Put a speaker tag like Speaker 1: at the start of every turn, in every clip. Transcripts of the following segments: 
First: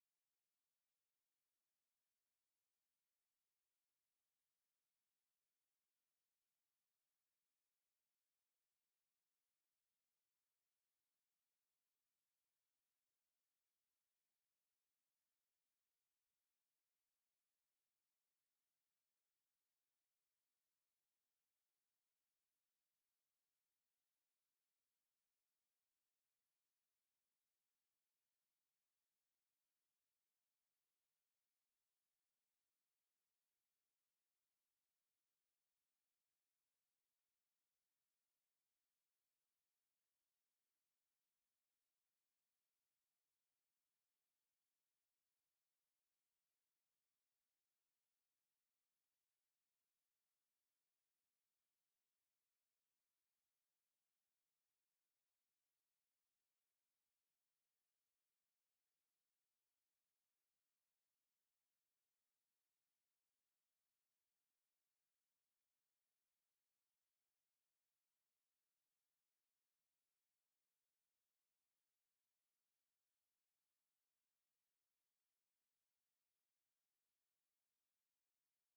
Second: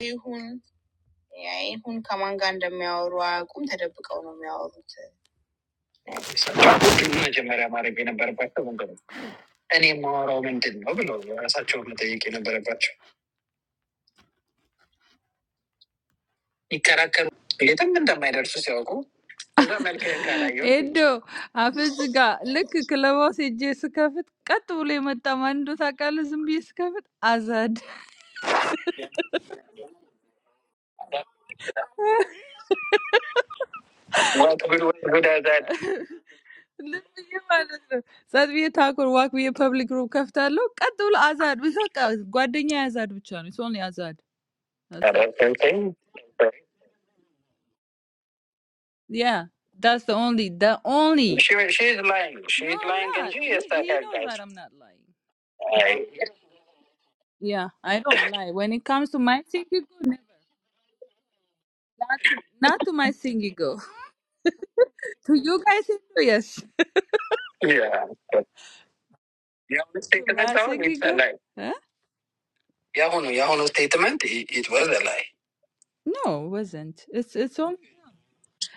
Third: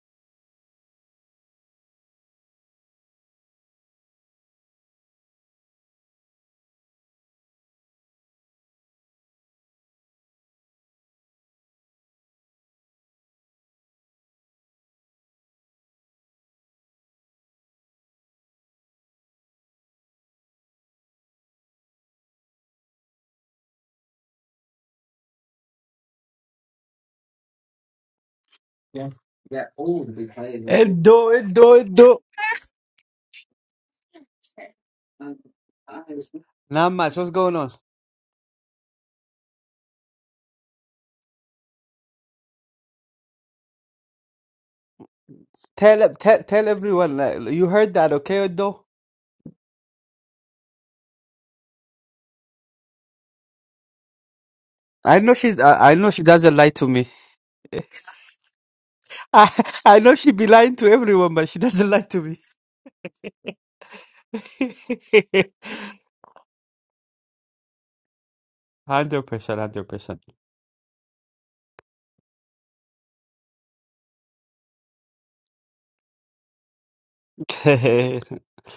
Speaker 1: We are not going to be able to do anything.
Speaker 2: Yeah. That old to be playing with. Edo, Edo, Edo.
Speaker 1: Let
Speaker 2: Namas,
Speaker 1: me
Speaker 2: what's
Speaker 1: hear
Speaker 2: going on?
Speaker 1: that. So we are talking about we are public group. Look, at all, Azad. We talk. Guardian is Azad. It's only Azad. Okay.
Speaker 2: Tell tell tell everyone uh, you heard that, okay, Edo?
Speaker 1: Yeah, that's the only. The only. She she's lying. She's No, I'm lying. Genius. I'm not
Speaker 2: I know she's I, I
Speaker 1: lying.
Speaker 2: know she doesn't lie to me.
Speaker 1: Yeah, I don't lie when it comes to my
Speaker 2: I
Speaker 1: thingy go.
Speaker 2: I know
Speaker 1: no,
Speaker 2: she be lying to everyone, but she doesn't lie
Speaker 1: Not
Speaker 2: to
Speaker 1: to
Speaker 2: me.
Speaker 1: not to my thingy go. To you guys, yes. Yeah. Yeah,
Speaker 2: Hundred percent,
Speaker 1: the
Speaker 2: hundred
Speaker 1: To
Speaker 2: percent.
Speaker 1: statement my though, it's singing a go, lie. huh? Yeah, no, yeah, no statement. It it was a lie. No, it wasn't. It's it's on.
Speaker 2: I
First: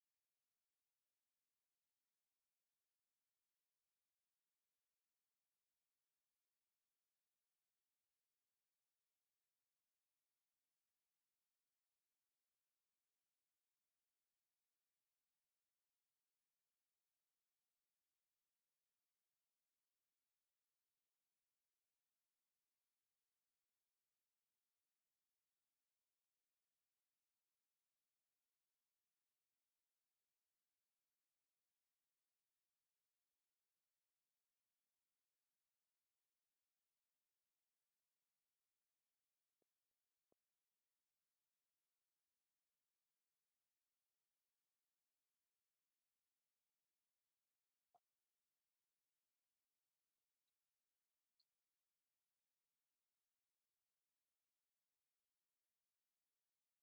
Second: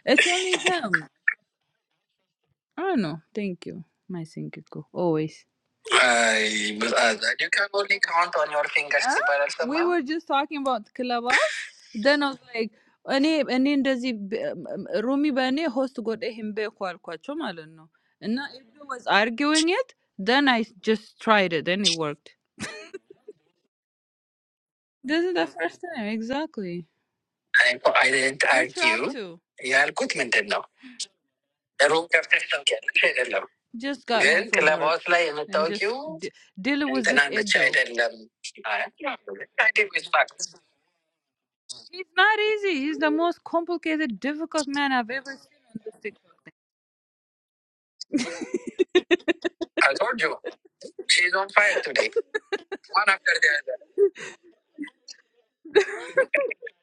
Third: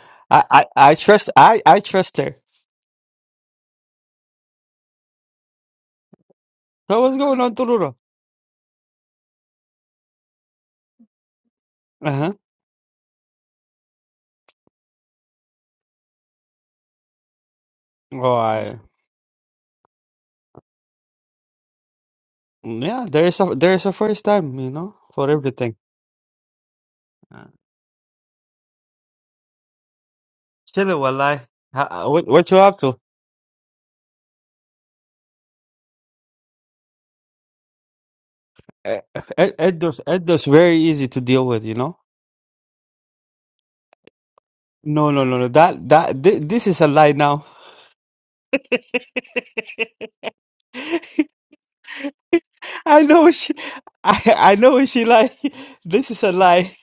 Speaker 1: It's only
Speaker 2: I I
Speaker 1: him.
Speaker 2: trust I I trust her.
Speaker 1: Oh no, thank you, my Sinkiko. Always. I but
Speaker 2: So
Speaker 1: uh,
Speaker 2: what's going
Speaker 1: you
Speaker 2: on,
Speaker 1: can
Speaker 2: Tuluro?
Speaker 1: only count on your fingers. Huh? ሲባል አልሰማህም? We were just talking about Clubhouse.
Speaker 2: Uh
Speaker 1: Then I
Speaker 2: huh.
Speaker 1: was like, እኔ እኔ እንደዚህ በ- ም- ሩሚ በእኔ ሆስት ጎደ ሂምቤ እኮ አልኳቸው ማለት ነው።
Speaker 2: Oh,
Speaker 1: እና
Speaker 2: I
Speaker 1: Ebru was arguing it, then I just tried it and it worked.
Speaker 2: yeah. There is a there is a first time, you know,
Speaker 1: This
Speaker 2: for
Speaker 1: is the
Speaker 2: everything.
Speaker 1: first time, exactly. I, I didn't You argue. tried to. ያልኩት ምንድን ነው?
Speaker 2: Chilling, wallahi. Ha- ha- What, what you up to?
Speaker 1: Just got Gel, home from club like, hostla yine And I told just Tokyo. d- Deal with this Kenan'da çay adult. dedim. Ha,
Speaker 2: Eh,
Speaker 1: I
Speaker 2: eh,
Speaker 1: I did
Speaker 2: Eddo's
Speaker 1: with bak.
Speaker 2: Eddo's very easy to deal with, you know.
Speaker 1: He's not easy. He's the most complicated, difficult man I've
Speaker 2: No, no,
Speaker 1: ever
Speaker 2: no, no.
Speaker 1: seen on
Speaker 2: That
Speaker 1: this
Speaker 2: that
Speaker 1: TikTok.
Speaker 2: thi- this is a lie now.
Speaker 1: I told you. She's on fire today.
Speaker 2: I
Speaker 1: One
Speaker 2: know
Speaker 1: after
Speaker 2: what
Speaker 1: the
Speaker 2: she.
Speaker 1: other.
Speaker 2: I I know what she like. This is a lie.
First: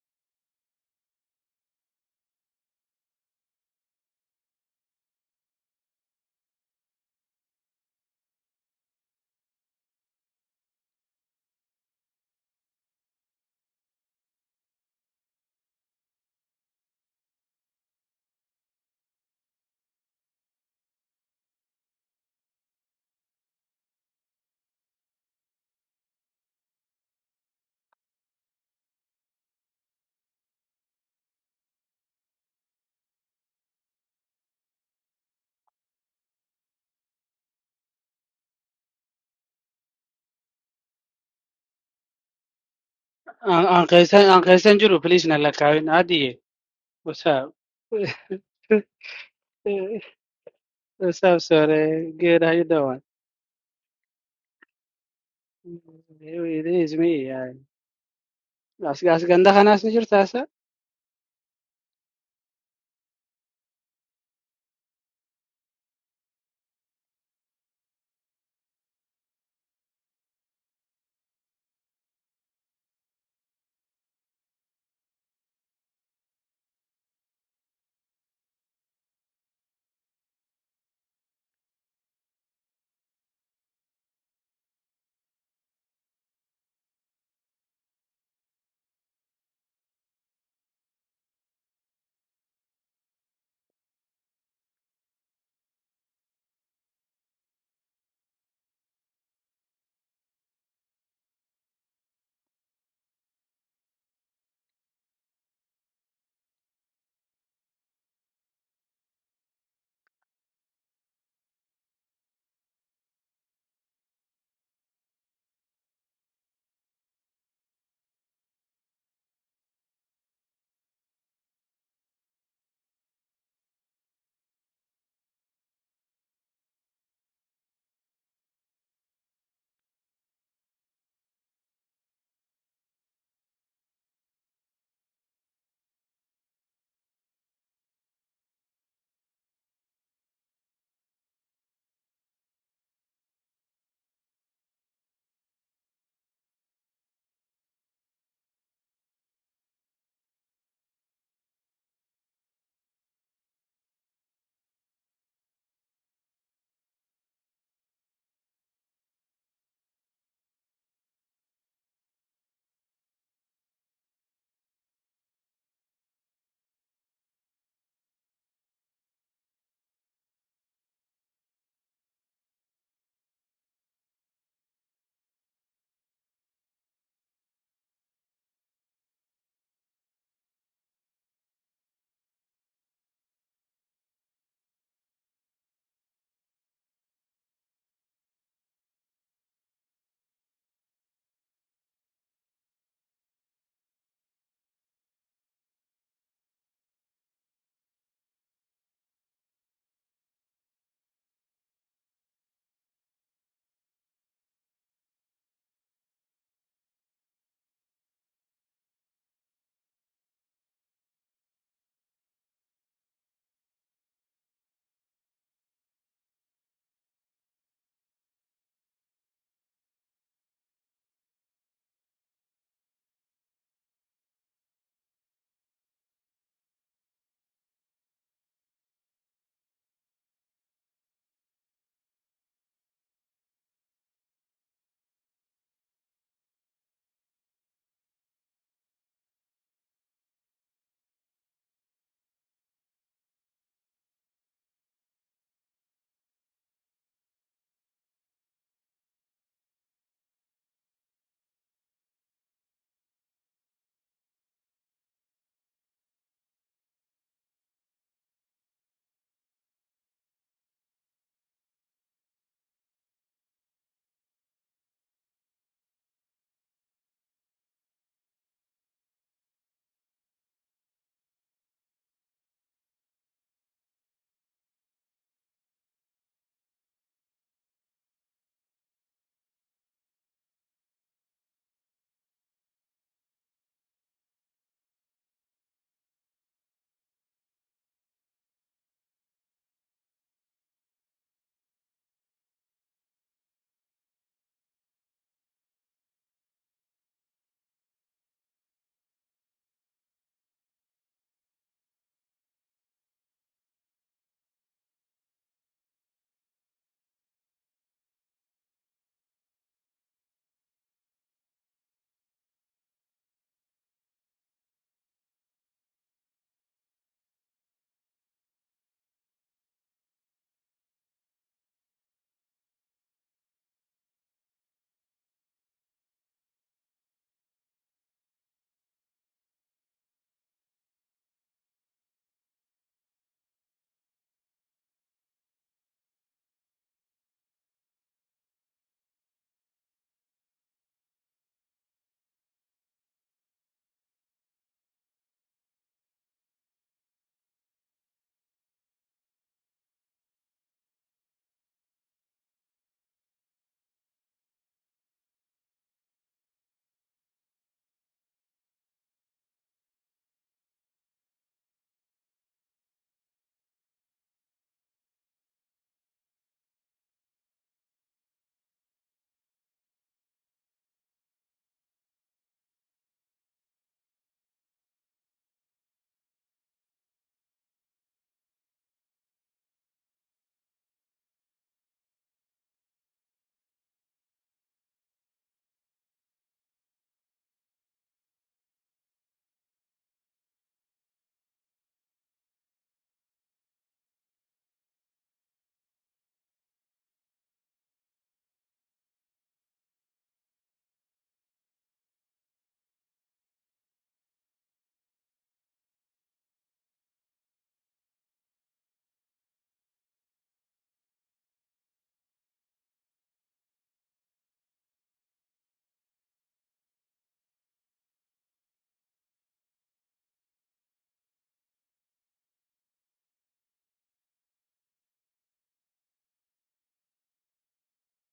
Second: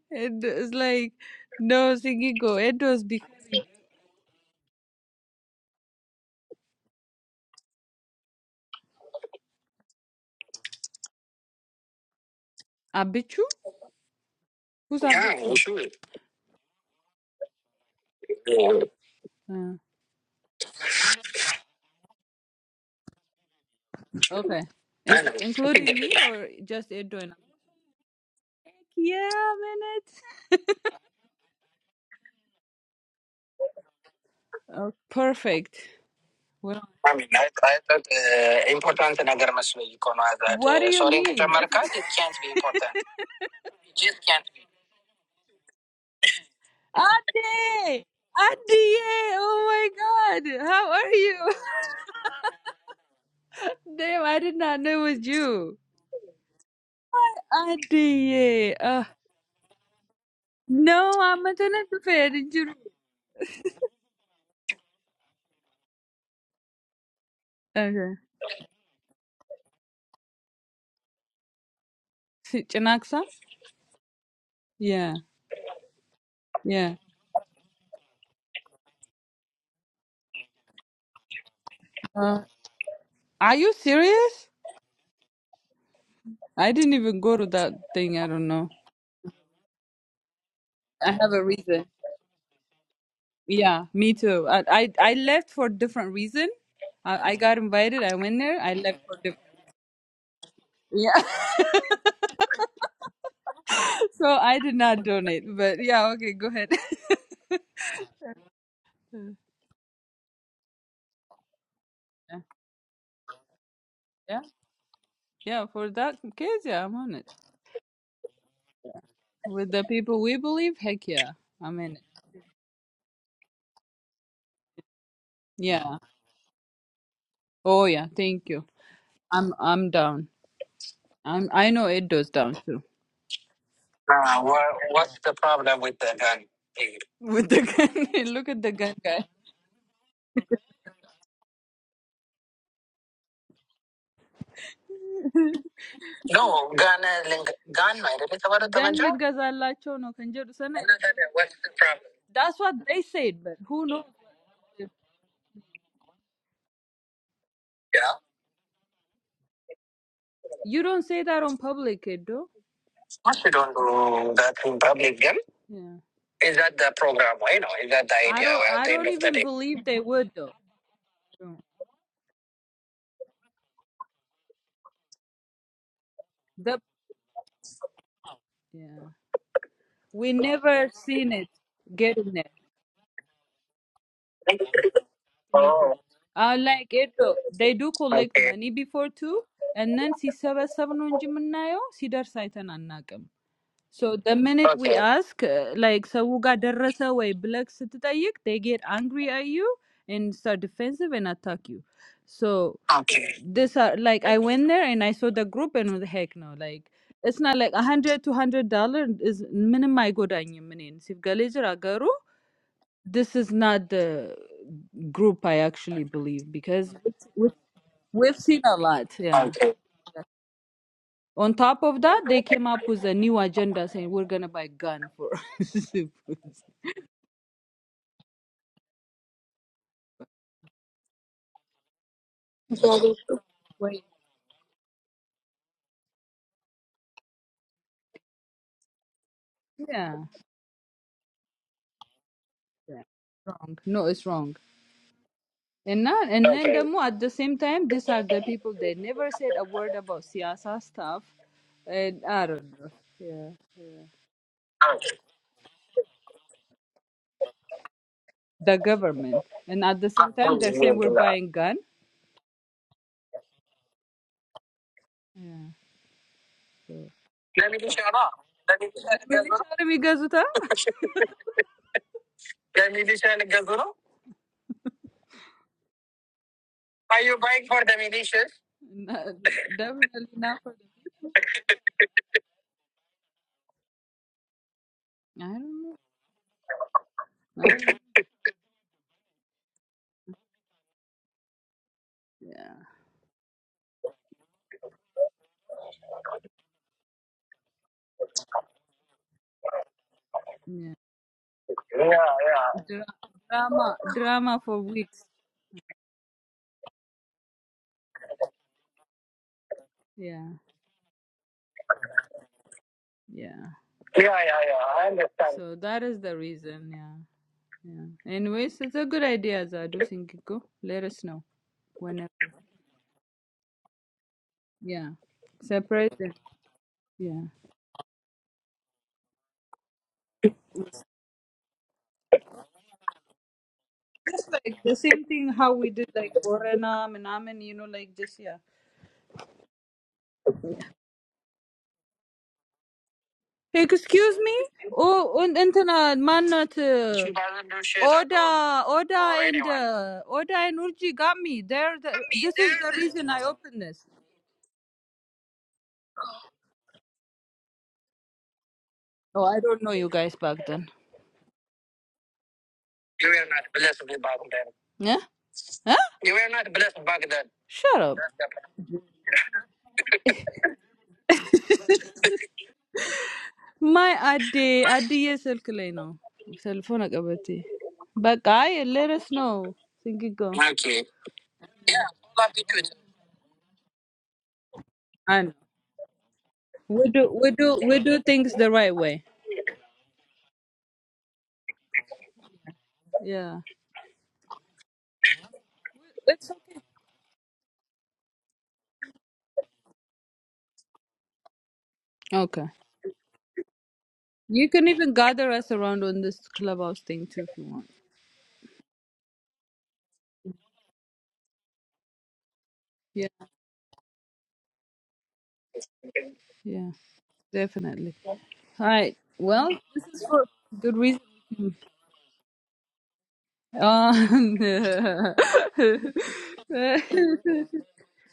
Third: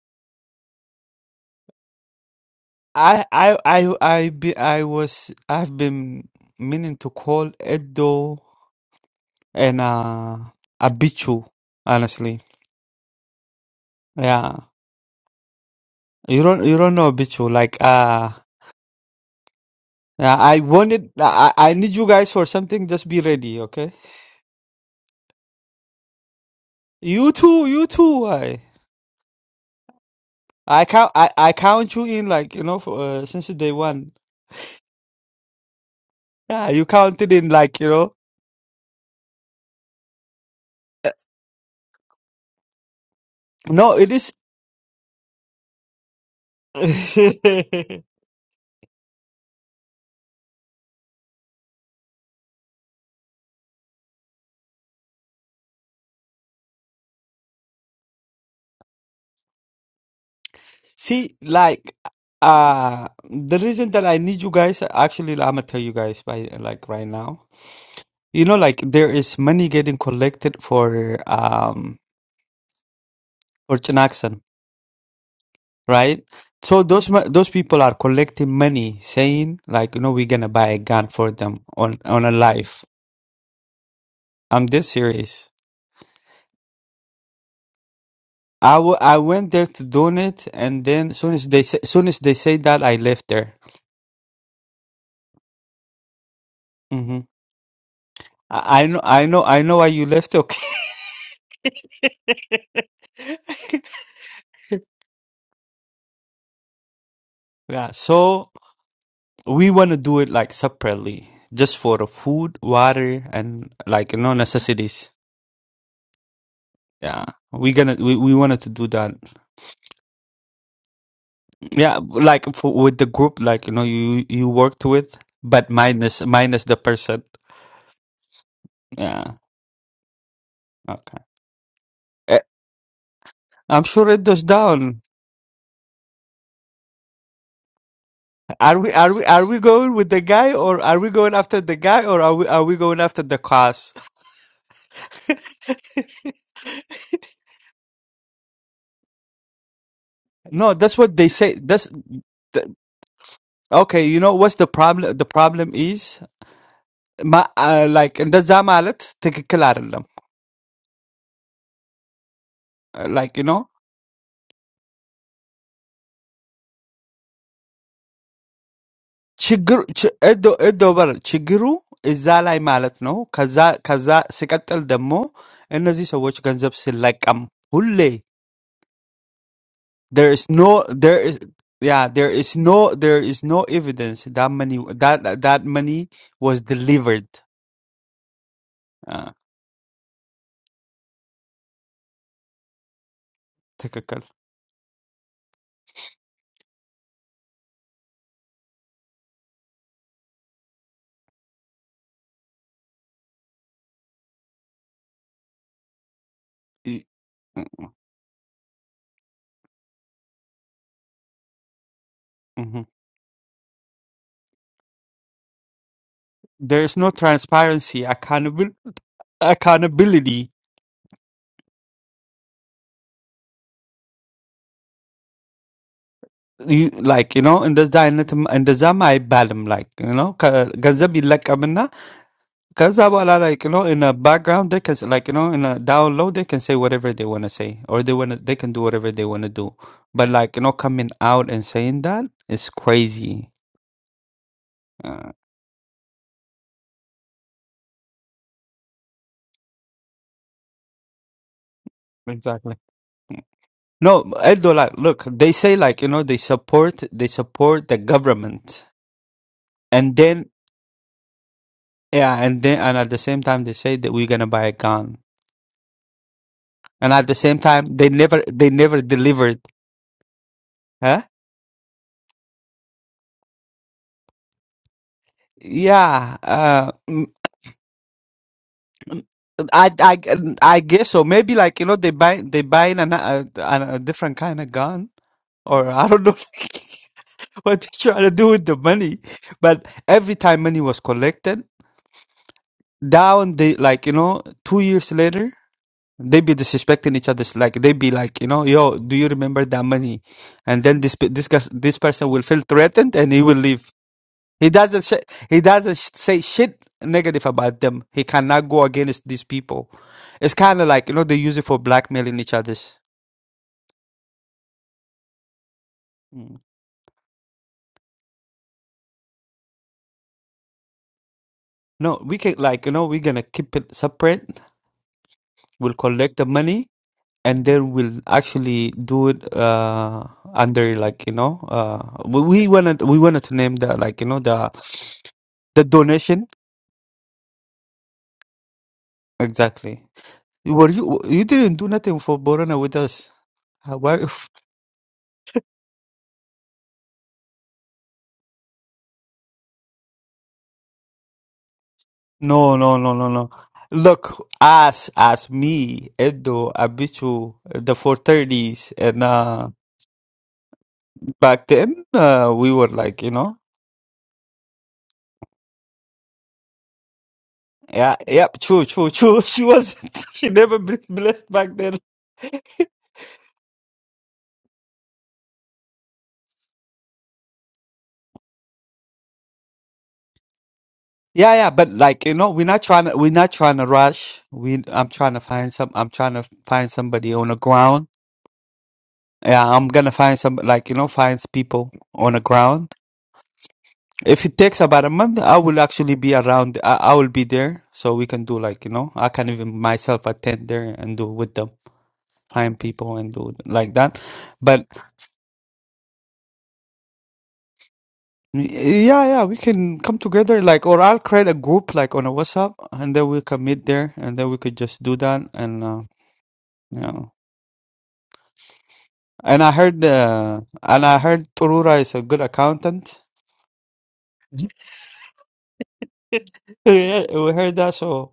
Speaker 1: And it's like, no, Sigigo, it was
Speaker 2: I
Speaker 1: because...
Speaker 2: I I I be I was I've been meaning to call Eddo and uh Abichu. Honestly,
Speaker 1: Abichu?
Speaker 2: yeah.
Speaker 1: Who's Yeah, Abichu? sure.
Speaker 2: You don't you don't know Abichu like uh.
Speaker 1: Yeah. Uh.
Speaker 2: Uh, I wanted, uh, I, I need you guys for something. Just be ready, okay?
Speaker 1: Okay. I In- Anna. including me or just Edo
Speaker 2: You
Speaker 1: and Edwin?
Speaker 2: too, you too. I,
Speaker 1: Yeah, man.
Speaker 2: I count, I, I count you in like you know for, uh, since day one.
Speaker 1: Oh, perfect.
Speaker 2: Yeah,
Speaker 1: Well,
Speaker 2: you
Speaker 1: I mean,
Speaker 2: counted in like you
Speaker 1: ማለት
Speaker 2: know.
Speaker 1: ኢምፖርታንት ነገር መስሎ እኮ ነው አዛድ what do you
Speaker 2: Uh,
Speaker 1: ሶሪን mean? ከጨመርካት it can't be important
Speaker 3: آن آن
Speaker 1: It
Speaker 2: No, it
Speaker 1: just
Speaker 3: قیسن
Speaker 2: is.
Speaker 3: آن
Speaker 1: can't be
Speaker 3: قیسن جرو پلیس نلا کاوین عادیه What's up?
Speaker 1: Ade!
Speaker 3: What's
Speaker 1: Ade! Oh my God! How are you?
Speaker 3: up, sorry. Good, how you doing?
Speaker 1: Damn, I did not know it was you.
Speaker 3: It is me. I.
Speaker 1: Ade!
Speaker 3: As
Speaker 1: Uh,
Speaker 3: as ganda ka nas ni jurta
Speaker 1: no,
Speaker 2: See,
Speaker 1: I'm not an
Speaker 2: like,
Speaker 1: affair. Did you?
Speaker 2: uh, the reason that I need you guys, actually, I'm gonna tell you guys by like right now.
Speaker 1: Okay.
Speaker 2: You know, like there is money getting collected for um
Speaker 1: Si- Chinaksa?
Speaker 2: for Chinaxon.
Speaker 1: Yeah,
Speaker 2: right? So
Speaker 1: yeah.
Speaker 2: those mo- those people are collecting money, saying like, you know, we're gonna buy a gun for them on on a
Speaker 1: Uh,
Speaker 2: life.
Speaker 1: are you serious?
Speaker 2: I'm this serious.
Speaker 1: I didn't even go to that thing. I don't know.
Speaker 2: I wa- I went there to donate, and
Speaker 1: I
Speaker 2: then soon
Speaker 1: have a
Speaker 2: as they
Speaker 1: reason.
Speaker 2: say, soon as they say that, I left there.
Speaker 1: Yeah, me too. I I, I left for different reason. I,
Speaker 2: hmm
Speaker 1: I got invited. I went there. I
Speaker 2: I, I
Speaker 1: left
Speaker 2: know
Speaker 1: for
Speaker 2: I know
Speaker 1: different.
Speaker 2: I know why you left. Okay,
Speaker 1: Yeah, so I did not donate. But yeah, okay, go ahead.
Speaker 2: yeah. So
Speaker 1: Uh,
Speaker 2: we want to do it like separately, just for the
Speaker 1: yeah,
Speaker 2: food, water, and like you know
Speaker 1: yeah,
Speaker 2: necessities.
Speaker 1: yeah. For that case, yeah, I'm on
Speaker 2: Yeah,
Speaker 1: it
Speaker 2: we gonna we we wanted to do that.
Speaker 1: with the people we believe. Heck yeah, I'm in
Speaker 2: Yeah,
Speaker 1: it.
Speaker 2: like for, with the group, like you know, you you worked with, but
Speaker 1: Yeah.
Speaker 2: minus minus the person.
Speaker 1: Oh yeah. Thank you.
Speaker 2: Yeah,
Speaker 1: I'm I'm down.
Speaker 2: okay.
Speaker 1: I'm I know it does
Speaker 2: Eh,
Speaker 1: down too.
Speaker 2: I'm sure it
Speaker 1: Uh,
Speaker 2: goes
Speaker 1: what,
Speaker 2: down.
Speaker 1: what's the problem with the gun? With the gun, look at the
Speaker 2: Are we
Speaker 1: gun
Speaker 2: are
Speaker 1: guy.
Speaker 2: we are we going with the guy or are we going after the guy or are we are we going after the cause?
Speaker 1: No, ኖ ጋን ልንገ- ጋን ነው አይደል የተባለው chono, ጠመንጃው? ልትገዛላቸው
Speaker 2: No, that's what they
Speaker 1: What
Speaker 2: say.
Speaker 1: is the
Speaker 2: That's
Speaker 1: problem? That's
Speaker 2: th-
Speaker 1: what they said, but who
Speaker 2: okay.
Speaker 1: knows?
Speaker 2: You know what's the problem? The problem is, ma, uh,
Speaker 1: Yeah.
Speaker 2: like, and that's ማለት ትክክል አይደለም.
Speaker 1: You don't say that on public, Edo.
Speaker 2: Uh, Like
Speaker 1: What
Speaker 2: you
Speaker 1: you
Speaker 2: know.
Speaker 1: don't do that in public then? Yeah. Is that the program, you know? Is that the I idea I don't at the I end don't of the even day?
Speaker 2: ችግሩ
Speaker 1: believe they
Speaker 2: ች-
Speaker 1: would
Speaker 2: እዶ
Speaker 1: though.
Speaker 2: እዶ በር
Speaker 1: So,
Speaker 2: ችግሩ እዛ ላይ ማለት ነው። ከዛ ከዛ ሲቀጥል ደግሞ እነዚህ ሰዎች ገንዘብ
Speaker 1: The,
Speaker 2: ሲለቀም ሁሌ
Speaker 1: yeah. We
Speaker 2: there is no
Speaker 1: never
Speaker 2: there
Speaker 1: seen
Speaker 2: is
Speaker 1: it
Speaker 2: yeah there
Speaker 1: getting there.
Speaker 2: is no there is no evidence that money that that
Speaker 1: Oh,
Speaker 2: money
Speaker 1: Uh,
Speaker 2: was
Speaker 1: like it,
Speaker 2: delivered
Speaker 1: uh, they do collect okay. money before
Speaker 2: uh,
Speaker 1: too, and then ሲሰበሰብ ነው እንጂ የምናየው ሲደርስ አይተን አናውቅም። So
Speaker 2: ትክክል
Speaker 1: the minute we Okay. ask, uh, like ሰው ጋር ደረሰ ወይ ብለህ ስትጠይቅ, they get angry at you and start defensive and attack you. So Okay. this are like I went there and I saw the group and what the heck no like
Speaker 2: ኢ-
Speaker 1: it's not like a hundred two hundred dollar is ምንም አይጎዳኝም እኔን ሲጋሌጅ
Speaker 2: mhm.
Speaker 1: this is not the group I actually believe
Speaker 2: there
Speaker 1: because
Speaker 2: is no transparency
Speaker 1: we've seen
Speaker 2: accountable
Speaker 1: a lot. Yeah. Okay.
Speaker 2: accountability
Speaker 1: On top of that, they came up with a new agenda saying we're gonna buy gun for. seafoods.
Speaker 2: you like you know እንደዛ አይነት እንደዛም አይባልም like you know ከ- ገንዘብ ይለቀምና ከዛ በኋላ like you know in
Speaker 1: Wait.
Speaker 2: a background they can s- like you know in a download they can say whatever they want to say or they want they can do whatever they want to do
Speaker 1: Yeah.
Speaker 2: but like you know coming out and saying that is
Speaker 1: Yeah.
Speaker 2: crazy
Speaker 1: Wrong. No, it's wrong.
Speaker 2: uh,
Speaker 1: And not and then the Okay. more at the same time, these are the people they never said a word about siyasa stuff, and I
Speaker 2: exactly
Speaker 1: don't know. Yeah.
Speaker 2: no Eldo like look they say like you know they support they support the government
Speaker 1: The government, and at the
Speaker 2: and
Speaker 1: same
Speaker 2: then
Speaker 1: time they say we're buying gun.
Speaker 2: yeah and then and at the same time they say that we're gonna buy a gun
Speaker 1: Yeah.
Speaker 2: and at the same time
Speaker 1: ለሚሊሻ
Speaker 2: they
Speaker 1: ነው
Speaker 2: never they never
Speaker 1: ለሚሊሻ ልገዙ ሚሊሻ ነው
Speaker 2: delivered
Speaker 1: ሚሊሻ ነው የሚገዙት። አ?
Speaker 2: Huh?
Speaker 1: ለሚሊሻ ልገዙ ነው
Speaker 2: Yeah, uh,
Speaker 1: Are
Speaker 2: mm,
Speaker 1: you buying for the militias? Na-
Speaker 2: I, I,
Speaker 1: Definitely not for
Speaker 2: I
Speaker 1: the.
Speaker 2: guess so. Maybe like you know they buy they buying an, a, an, a different kind of gun,
Speaker 1: I don't
Speaker 2: or
Speaker 1: know.
Speaker 2: I don't know
Speaker 1: I
Speaker 2: what
Speaker 1: don't
Speaker 2: they
Speaker 1: know.
Speaker 2: trying to do with the money. But every time money was collected,
Speaker 1: Yeah.
Speaker 2: down they like you know two years later they be disrespecting each other. Like they be like you know yo, do you remember that money? And
Speaker 1: Yeah.
Speaker 2: then this pe- this gus- this
Speaker 1: Yeah,
Speaker 2: person will feel
Speaker 1: yeah. Dra-
Speaker 2: threatened and he will leave.
Speaker 1: drama. Drama
Speaker 2: He
Speaker 1: for
Speaker 2: doesn't
Speaker 1: weeks.
Speaker 2: sh- he doesn't sh- say shit negative about them. He cannot go against these people.
Speaker 1: Yeah.
Speaker 2: It's kind of like you know they use it for blackmailing each other's.
Speaker 1: Yeah. Yeah, yeah, yeah. I understand. So that is the
Speaker 2: Mm.
Speaker 1: reason. Yeah. Yeah. Anyways, it's a good idea, Zadu Singiko. Let us know
Speaker 2: No, we
Speaker 1: whenever.
Speaker 2: can like you know we're gonna keep it separate.
Speaker 1: Yeah.
Speaker 2: We'll
Speaker 1: Surprise them.
Speaker 2: collect the money
Speaker 1: Yeah.
Speaker 2: and then we'll actually do it uh under like you know uh we we wanted we wanted to name the like you know
Speaker 1: Just
Speaker 2: the
Speaker 1: like the same thing how
Speaker 2: the
Speaker 1: we did like
Speaker 2: donation
Speaker 1: Orena and Amen, you know, like this, yeah.
Speaker 2: exactly. Were you you didn't do nothing for Borona with us?
Speaker 1: Hey,
Speaker 2: Uh, Why?
Speaker 1: excuse me? Oh, and Antana, man, not. She doesn't do shit. Oda, Oda, or and anyone. uh, Oda and Urji got me. They're the, this is
Speaker 2: No,
Speaker 1: the
Speaker 2: no, no,
Speaker 1: reason
Speaker 2: no,
Speaker 1: I
Speaker 2: no.
Speaker 1: opened this.
Speaker 2: Look, as as me, Edo, Abichu, uh, the 430s, and
Speaker 1: Oh, I
Speaker 2: uh,
Speaker 1: don't know you guys back then.
Speaker 2: back then uh, we were like,
Speaker 1: You
Speaker 2: you
Speaker 1: were
Speaker 2: know,
Speaker 1: not blessed with back then. Yeah? Huh? You were not blessed back then. Shut
Speaker 2: yeah,
Speaker 1: up.
Speaker 2: yep, true, true, true. She wasn't, she never been blessed back then.
Speaker 1: ማይ አዴ አድዬ ስልክ ላይ ነው ሰልፎን አቀበቴ በቃ አይ ልርስ ነው ስንግጎ
Speaker 2: Yeah, yeah, but like, you know, we're not trying to, we're not trying to rush. We, I'm trying to find some, I'm trying to find
Speaker 1: we do
Speaker 2: somebody
Speaker 1: we
Speaker 2: on the
Speaker 1: do we
Speaker 2: ground.
Speaker 1: do things the right way
Speaker 2: Yeah, I'm gonna find some, like, you know, find people on the ground
Speaker 1: yeah
Speaker 2: If it takes about a month, I will actually be
Speaker 1: it's okay
Speaker 2: around. I, I will be there, so we can do like you know. I can even myself attend there and do with the
Speaker 1: okay
Speaker 2: client people and do like that.
Speaker 1: you can
Speaker 2: But
Speaker 1: even gather us around on this clubhouse thing too if you want
Speaker 2: yeah, yeah, we can come together like, or I'll create a group like on a WhatsApp, and then
Speaker 1: yeah
Speaker 2: we can meet there, and then we could just do that. And uh,
Speaker 1: yeah
Speaker 2: you know,
Speaker 1: definitely all right
Speaker 2: and
Speaker 1: well
Speaker 2: I heard
Speaker 1: this is for
Speaker 2: uh,
Speaker 1: good
Speaker 2: and I
Speaker 1: reason
Speaker 2: heard Torura is a good accountant.
Speaker 1: um,
Speaker 2: Yeah, we heard that, so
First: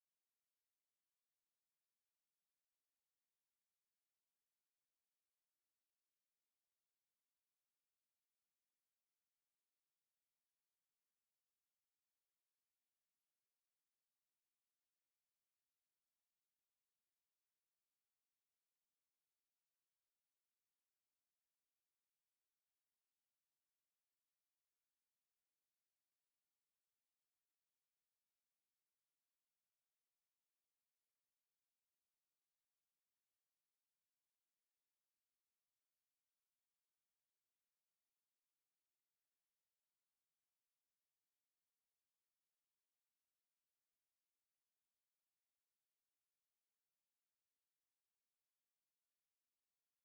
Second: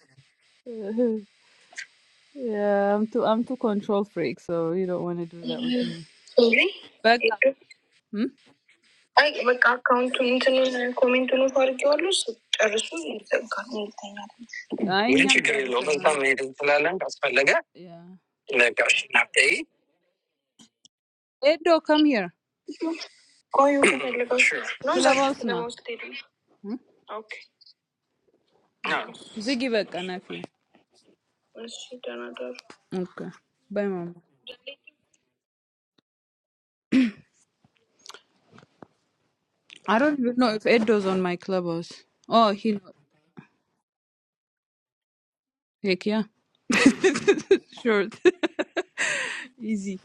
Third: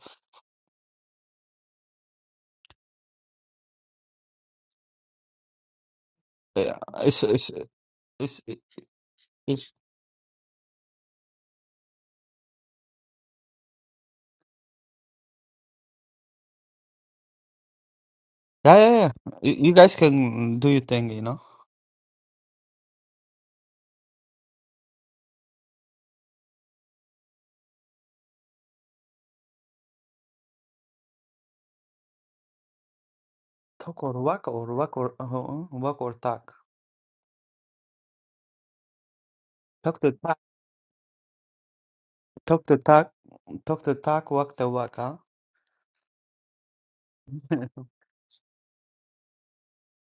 Speaker 1: Yeah, I'm too I'm too control freak, so you don't want to do that with me. Really?
Speaker 2: uh,
Speaker 1: But
Speaker 2: it's it's
Speaker 1: hmm? አይ በቃ
Speaker 2: it's.
Speaker 1: አካውንቱን እንትን ኮሜንቱን ፈርጌዋለሁ። ጨርሱ ይዘጋል። ይተኛል። I ግን am ችግር የለውም። እዛ መሄድ እንችላለን ካስፈለገ። Yeah.
Speaker 2: Yeah, yeah,
Speaker 1: ለጋሽ
Speaker 2: yeah.
Speaker 1: ናፍጠይ
Speaker 2: You, you guys can do your thing, you know.
Speaker 1: Edo, come here. ቆዩ ከፈለጋችሁ Sure. ነው ዛሬ Clubhouse ከተማ now. No, ሄዱ። Hmm? ኦኬ። Ziggy back and I feel. እሺ ደህና ደሩ። Okay. Bye
Speaker 2: Talk
Speaker 1: mom.
Speaker 2: or walk or walk or uh, uh, walk or talk.
Speaker 1: I
Speaker 2: Talk to
Speaker 1: don't even
Speaker 2: talk.
Speaker 1: know if Edo's on my clubhouse. Oh,
Speaker 2: Talk
Speaker 1: he
Speaker 2: to
Speaker 1: no,
Speaker 2: talk. Talk to talk. Walk to walk. Huh?
Speaker 1: heck yeah. sure. Easy.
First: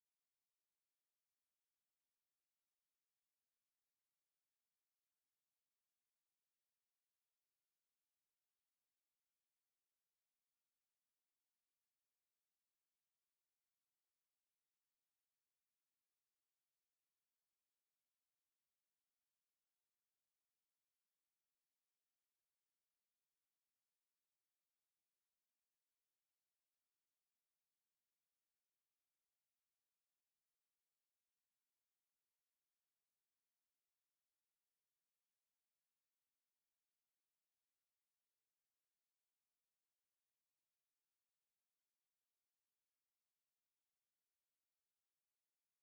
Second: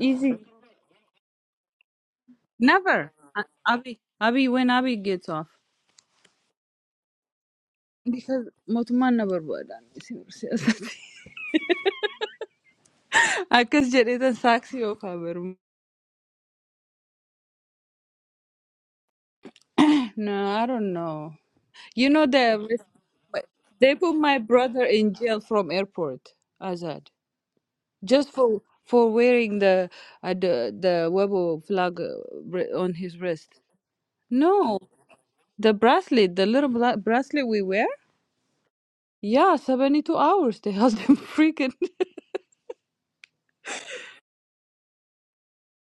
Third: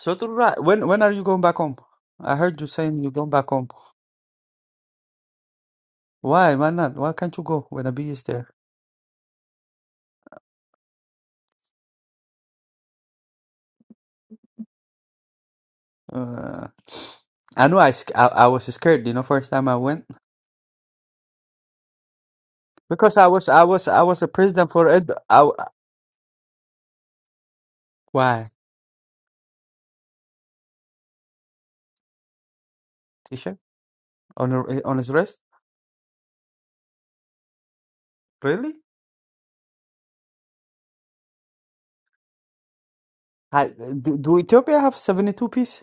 Speaker 2: so to right. When when are you going back home? I heard you saying
Speaker 1: Never.
Speaker 2: you're going
Speaker 1: A-
Speaker 2: back home.
Speaker 1: Abi Abi when Abi gets off.
Speaker 2: Why? Why not? Why can't you go when Abi is
Speaker 1: Because
Speaker 2: there?
Speaker 1: Motuman never would I guess it is a sexy of Haber.
Speaker 2: Uh, I know I, sc- I I was scared. You know, first time I went
Speaker 1: No, I don't know. You know the
Speaker 2: because I was I was
Speaker 1: they
Speaker 2: I
Speaker 1: put
Speaker 2: was a
Speaker 1: my
Speaker 2: president
Speaker 1: brother
Speaker 2: for it.
Speaker 1: in jail
Speaker 2: I, w-
Speaker 1: from airport, Azad. just
Speaker 2: why
Speaker 1: for for wearing the uh, the the Weibo flag uh, br- on his
Speaker 2: t-shirt
Speaker 1: wrist.
Speaker 2: on
Speaker 1: No,
Speaker 2: her- on his wrist?
Speaker 1: the bracelet, the little bla- bracelet we wear.
Speaker 2: Really?
Speaker 1: Yeah, seventy-two hours. They held him freaking.
Speaker 2: I, do, do Ethiopia have seventy two piece?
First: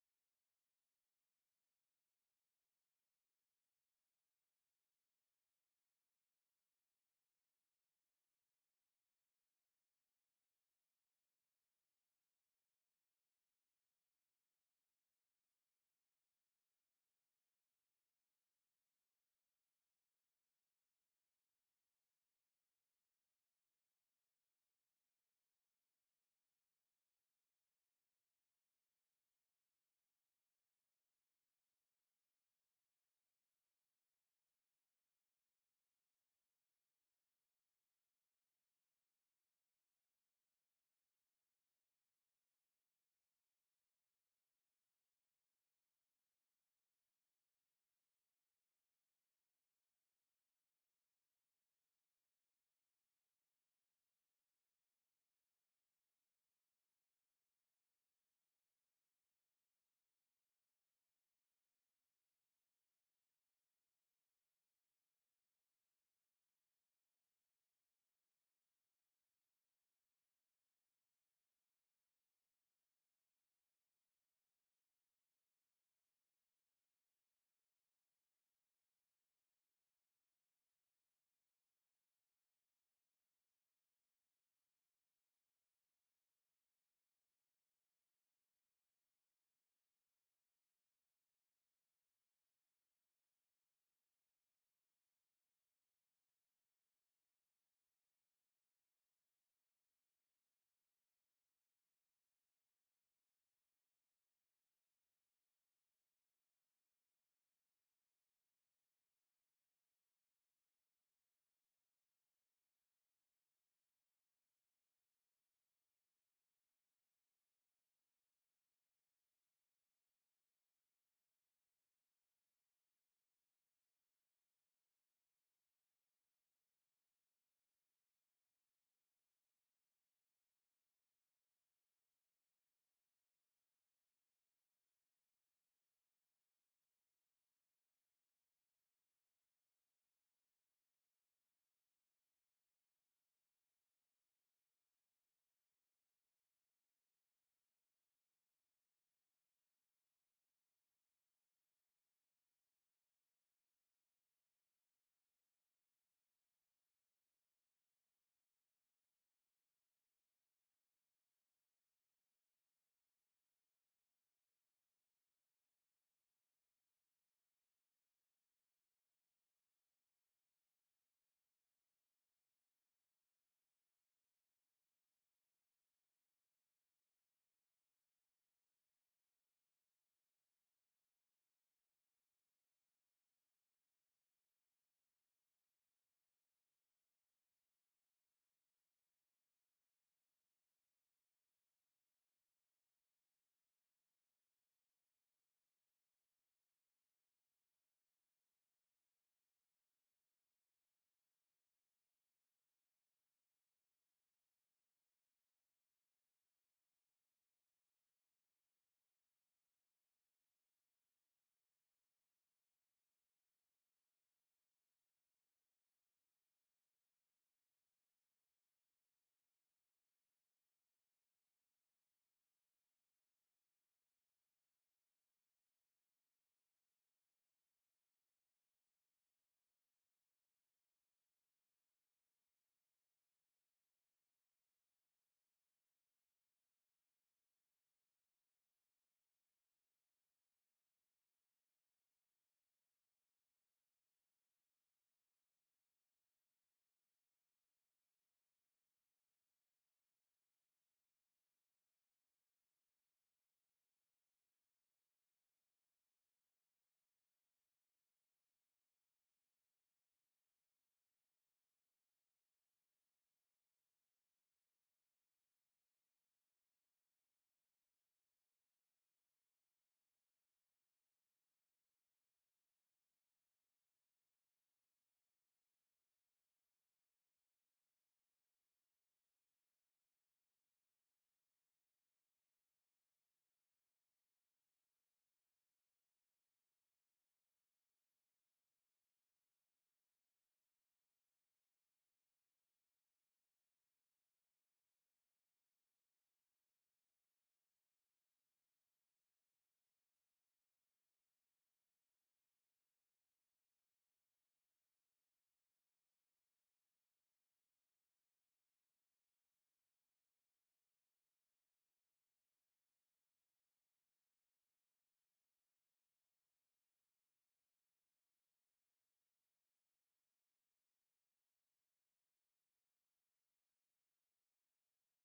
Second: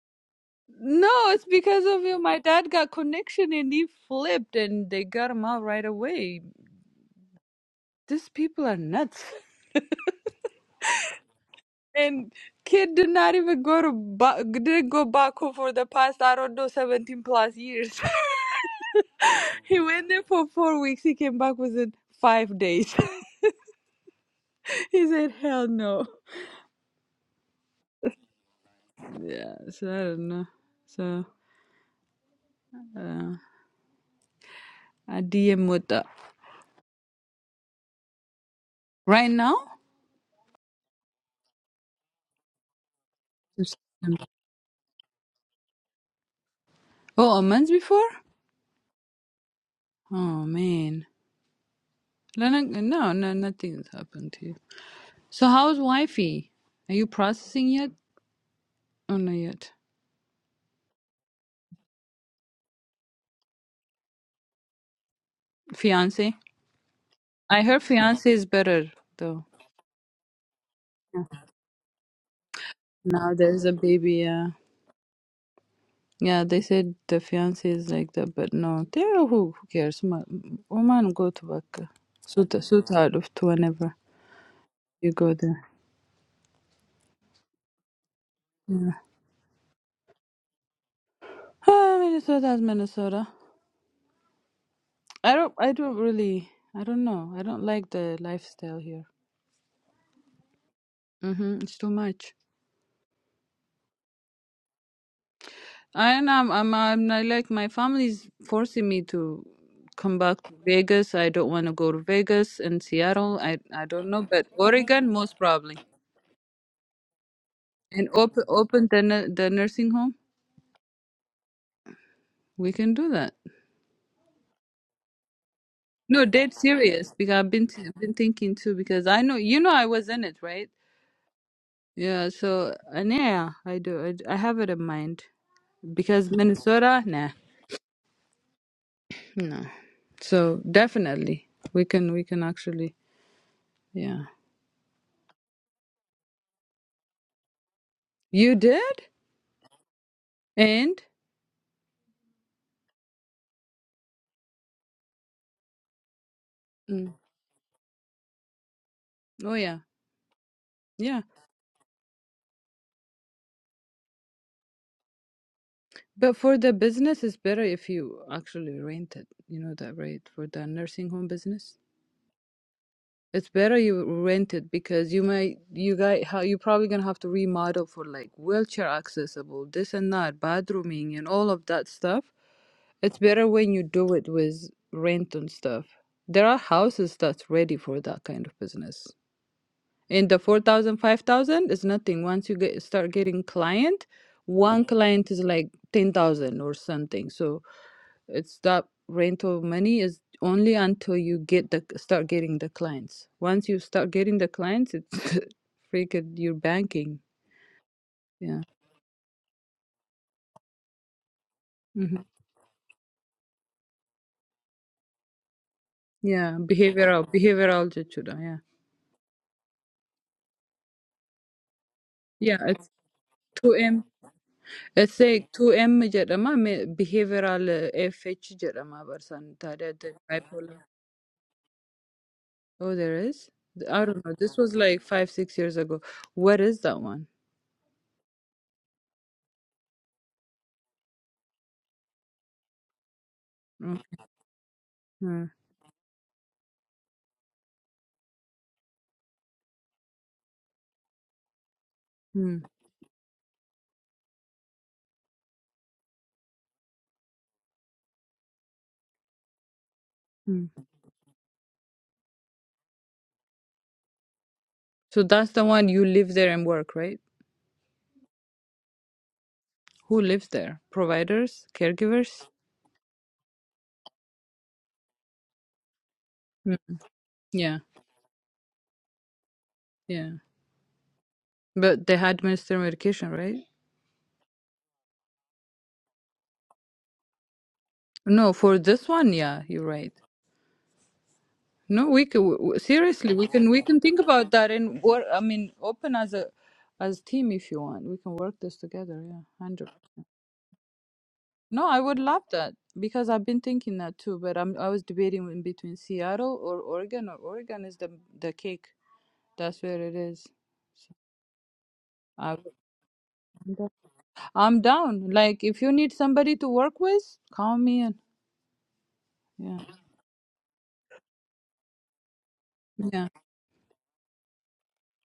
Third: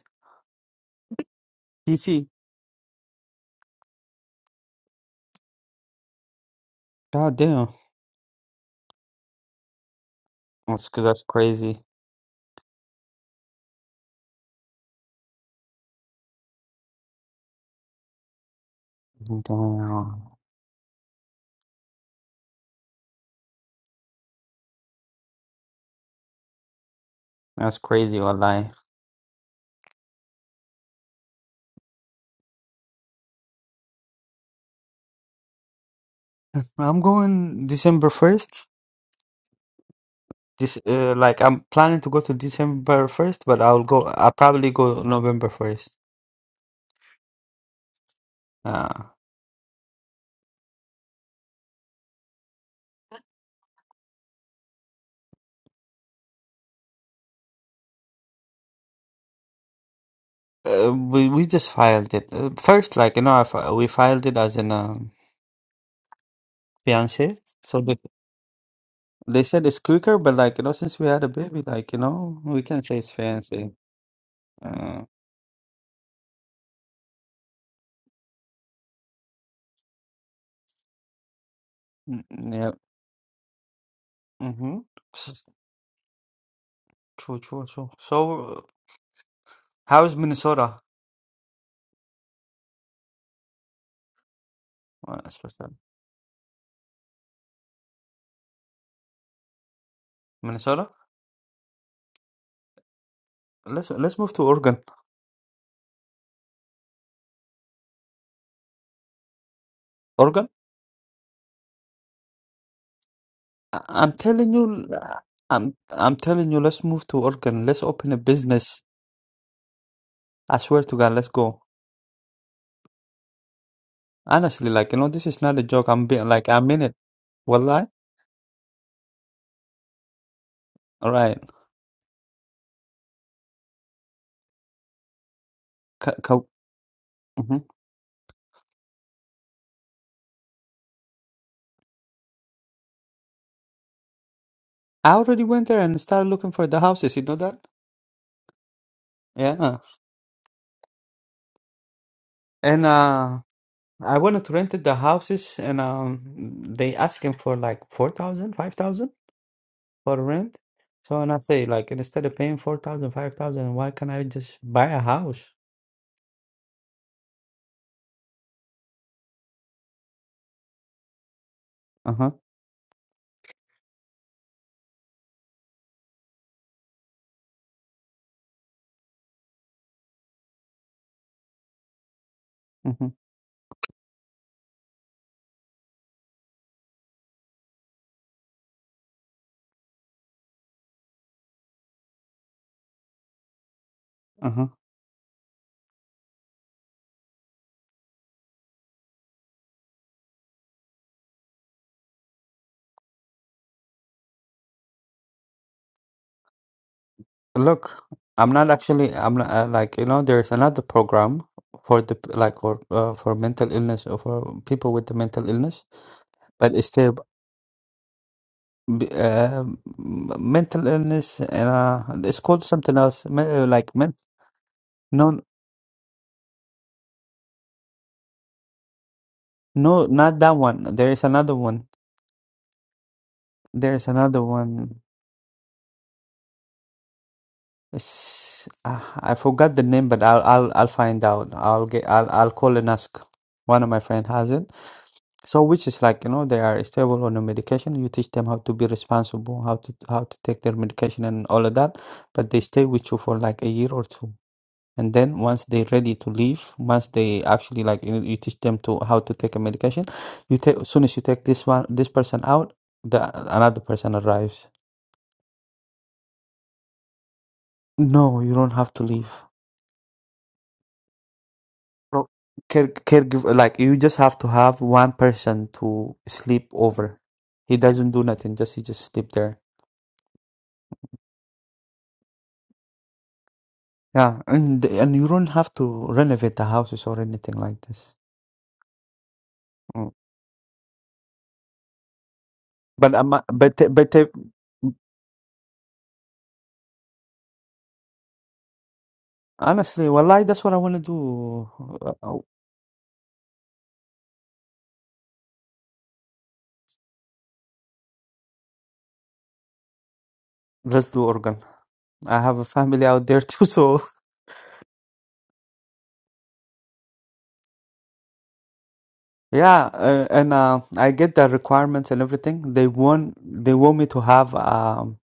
Speaker 1: No, it's because of you.
Speaker 2: PC.
Speaker 1: My dad got connection and he flipped, and they got him out right away.
Speaker 2: God damn.
Speaker 1: These people are nuts.
Speaker 2: That's that's crazy.
Speaker 1: And kid did not even go to ba- didn't go Baku for the past I don't know seventeen plus years. he went there
Speaker 2: Damn.
Speaker 1: for four weeks. He came back within five days. he said, "Hell no."
Speaker 2: That's crazy, wallahi.
Speaker 1: Yeah, so I don't know. So uh, I DM with the
Speaker 2: I'm going December 1st.
Speaker 1: right now.
Speaker 2: This uh, like I'm planning to go to December 1st, but I'll go I'll probably go November 1st.
Speaker 1: Oh, a month before.
Speaker 2: Uh,
Speaker 1: Oh man, Lena- no, no, nothing has happened to you. So how's wifey? Are you processing yet? Oh, not yet.
Speaker 2: uh we we just filed it. Uh, first like you know I, fi- we filed it as an um,
Speaker 1: Fiance.
Speaker 2: fiance.
Speaker 1: I
Speaker 2: So
Speaker 1: heard
Speaker 2: they,
Speaker 1: fiance is better
Speaker 2: they
Speaker 1: though.
Speaker 2: said it's quicker, but like you know since we had a baby like you know we can say it's
Speaker 1: Now there's
Speaker 2: fiance.
Speaker 1: a baby. Yeah,
Speaker 2: Uh,
Speaker 1: yeah. They said the fiance is like that, but no, there who who cares? Ma- woman go to work.
Speaker 2: mm,
Speaker 1: Suit
Speaker 2: mm, yeah.
Speaker 1: suit out of to whenever
Speaker 2: Mhm.
Speaker 1: you go there.
Speaker 2: True, true, true. So,
Speaker 1: Yeah.
Speaker 2: How is Minnesota?
Speaker 1: Ah, Minnesota is Minnesota.
Speaker 2: Well,
Speaker 1: I
Speaker 2: that's
Speaker 1: don't.
Speaker 2: what's
Speaker 1: I
Speaker 2: up.
Speaker 1: don't really. I don't know. I don't like the lifestyle here.
Speaker 2: Minnesota?
Speaker 1: Mm-hmm. It's too much.
Speaker 2: Let's let's move to Oregon.
Speaker 1: I don't know I'm, I'm I'm I like my family's forcing me to come back
Speaker 2: Oregon?
Speaker 1: to Vegas. I don't want to go to Vegas and Seattle. I
Speaker 2: I-
Speaker 1: I don't
Speaker 2: I'm
Speaker 1: know, but
Speaker 2: telling you,
Speaker 1: Oregon most
Speaker 2: I'm
Speaker 1: probably.
Speaker 2: I'm telling you, let's move to Oregon. Let's
Speaker 1: And
Speaker 2: open a
Speaker 1: open
Speaker 2: business.
Speaker 1: open the nu- the nursing home.
Speaker 2: I swear to God, let's go.
Speaker 1: We can do that.
Speaker 2: Honestly, like you know, this is not a joke. I'm
Speaker 1: No,
Speaker 2: being like
Speaker 1: dead
Speaker 2: I'm in it.
Speaker 1: serious because I've been t-
Speaker 2: Wallahi.
Speaker 1: been thinking too because I know you know I was in it, right?
Speaker 2: All right.
Speaker 1: Yeah. So and yeah, I do. I, I have it in mind
Speaker 2: C-
Speaker 1: because
Speaker 2: co-
Speaker 1: Minnesota, nah,
Speaker 2: mhm.
Speaker 1: no. So definitely we can we can actually yeah.
Speaker 2: I already went there and started looking for the houses. You know that?
Speaker 1: You did
Speaker 2: Yeah.
Speaker 1: and.
Speaker 2: And uh, I wanted to rent the houses, and um, they
Speaker 1: Mm.
Speaker 2: asking for like four thousand, five thousand.
Speaker 1: Oh yeah,
Speaker 2: for rent. So
Speaker 1: yeah.
Speaker 2: and I say like instead of paying four thousand, five thousand, why can't I just buy a house?
Speaker 1: But for the business, it's better if you actually rent it. You know that, right? For the nursing home business,
Speaker 2: Uh-huh.
Speaker 1: it's better you rent it because you might, you guys, how you probably gonna have to remodel for like wheelchair accessible, this and that, bathrooming and all of that stuff.
Speaker 2: Uh-huh.
Speaker 1: It's better when you do it with rent and stuff. There are houses that's ready for that kind of business. in the four thousand, five thousand, 5000 is nothing once you get start getting client
Speaker 2: Uh-huh.
Speaker 1: one client is like 10000 or something so it's that rental money is only until you get the start getting the clients once you start getting the clients it's freaking your banking
Speaker 2: Look, I'm
Speaker 1: yeah
Speaker 2: not actually I'm not uh, like you know there's another program for
Speaker 1: hmm
Speaker 2: the like for uh, for mental illness or for people with the mental illness,
Speaker 1: yeah
Speaker 2: but it's still
Speaker 1: behavioral behavioral جدا, yeah
Speaker 2: b- uh, m- mental illness and uh it's
Speaker 1: yeah
Speaker 2: called
Speaker 1: it's
Speaker 2: something else me- uh, like
Speaker 1: 2m
Speaker 2: men
Speaker 1: it's
Speaker 2: no
Speaker 1: like 2m جدما behavioral uh, fh جدما برسان تاريخ
Speaker 2: no not that
Speaker 1: bipolar.
Speaker 2: one. There is another one.
Speaker 1: Oh, there is? Th-
Speaker 2: There
Speaker 1: I
Speaker 2: is
Speaker 1: don't know.
Speaker 2: another
Speaker 1: This was
Speaker 2: one.
Speaker 1: like five, six years ago. Where is that one?
Speaker 2: It's, ah, I forgot the name, but I'll I'll I'll find out. I'll get I'll I'll call and ask. One of my
Speaker 1: Mm,
Speaker 2: friend has it.
Speaker 1: mm,
Speaker 2: So which is like, you know, they are stable on the medication. You teach them how to be responsible, how to how to take their medication and all of that, but they
Speaker 1: mm,
Speaker 2: stay with you for like a year or two. And then once they're ready to leave, once they actually like you, you teach them to how to take a medication, you
Speaker 1: mm.
Speaker 2: take as soon as you take this one this person out, the another person arrives.
Speaker 1: So that's the one you live there and work, right?
Speaker 2: No, you don't have to leave.
Speaker 1: Who lives there? Providers?
Speaker 2: pro-
Speaker 1: Caregivers?
Speaker 2: care caregiver like you just have to have one person to sleep
Speaker 1: Mm.
Speaker 2: over he
Speaker 1: Yeah,
Speaker 2: doesn't do nothing just he just sleep there
Speaker 1: yeah. But they administer medication, right?
Speaker 2: yeah and and you don't have to renovate the houses or anything like this
Speaker 1: No, for this one, yeah, you're
Speaker 2: Mm.
Speaker 1: right. No, we can w- w-
Speaker 2: but um,
Speaker 1: seriously, we can
Speaker 2: but
Speaker 1: we can
Speaker 2: but
Speaker 1: think
Speaker 2: uh,
Speaker 1: about that and work. I mean, open as a as team if you want. We can work this together. Yeah, 100
Speaker 2: honestly wallahi that's what i want to do
Speaker 1: No, I
Speaker 2: Uh,
Speaker 1: would
Speaker 2: uh,
Speaker 1: love that because I've been thinking that too. But I'm I was debating in between Seattle or Oregon, or Oregon is the the cake. That's where it is.
Speaker 2: let's
Speaker 1: So
Speaker 2: do organ i
Speaker 1: I,
Speaker 2: have a family out there too so
Speaker 1: I'm down. Like if you need somebody to work with, call me in. Yeah,
Speaker 2: yeah uh, and uh, i get the requirements and everything they
Speaker 1: yeah.
Speaker 2: want they want me to have um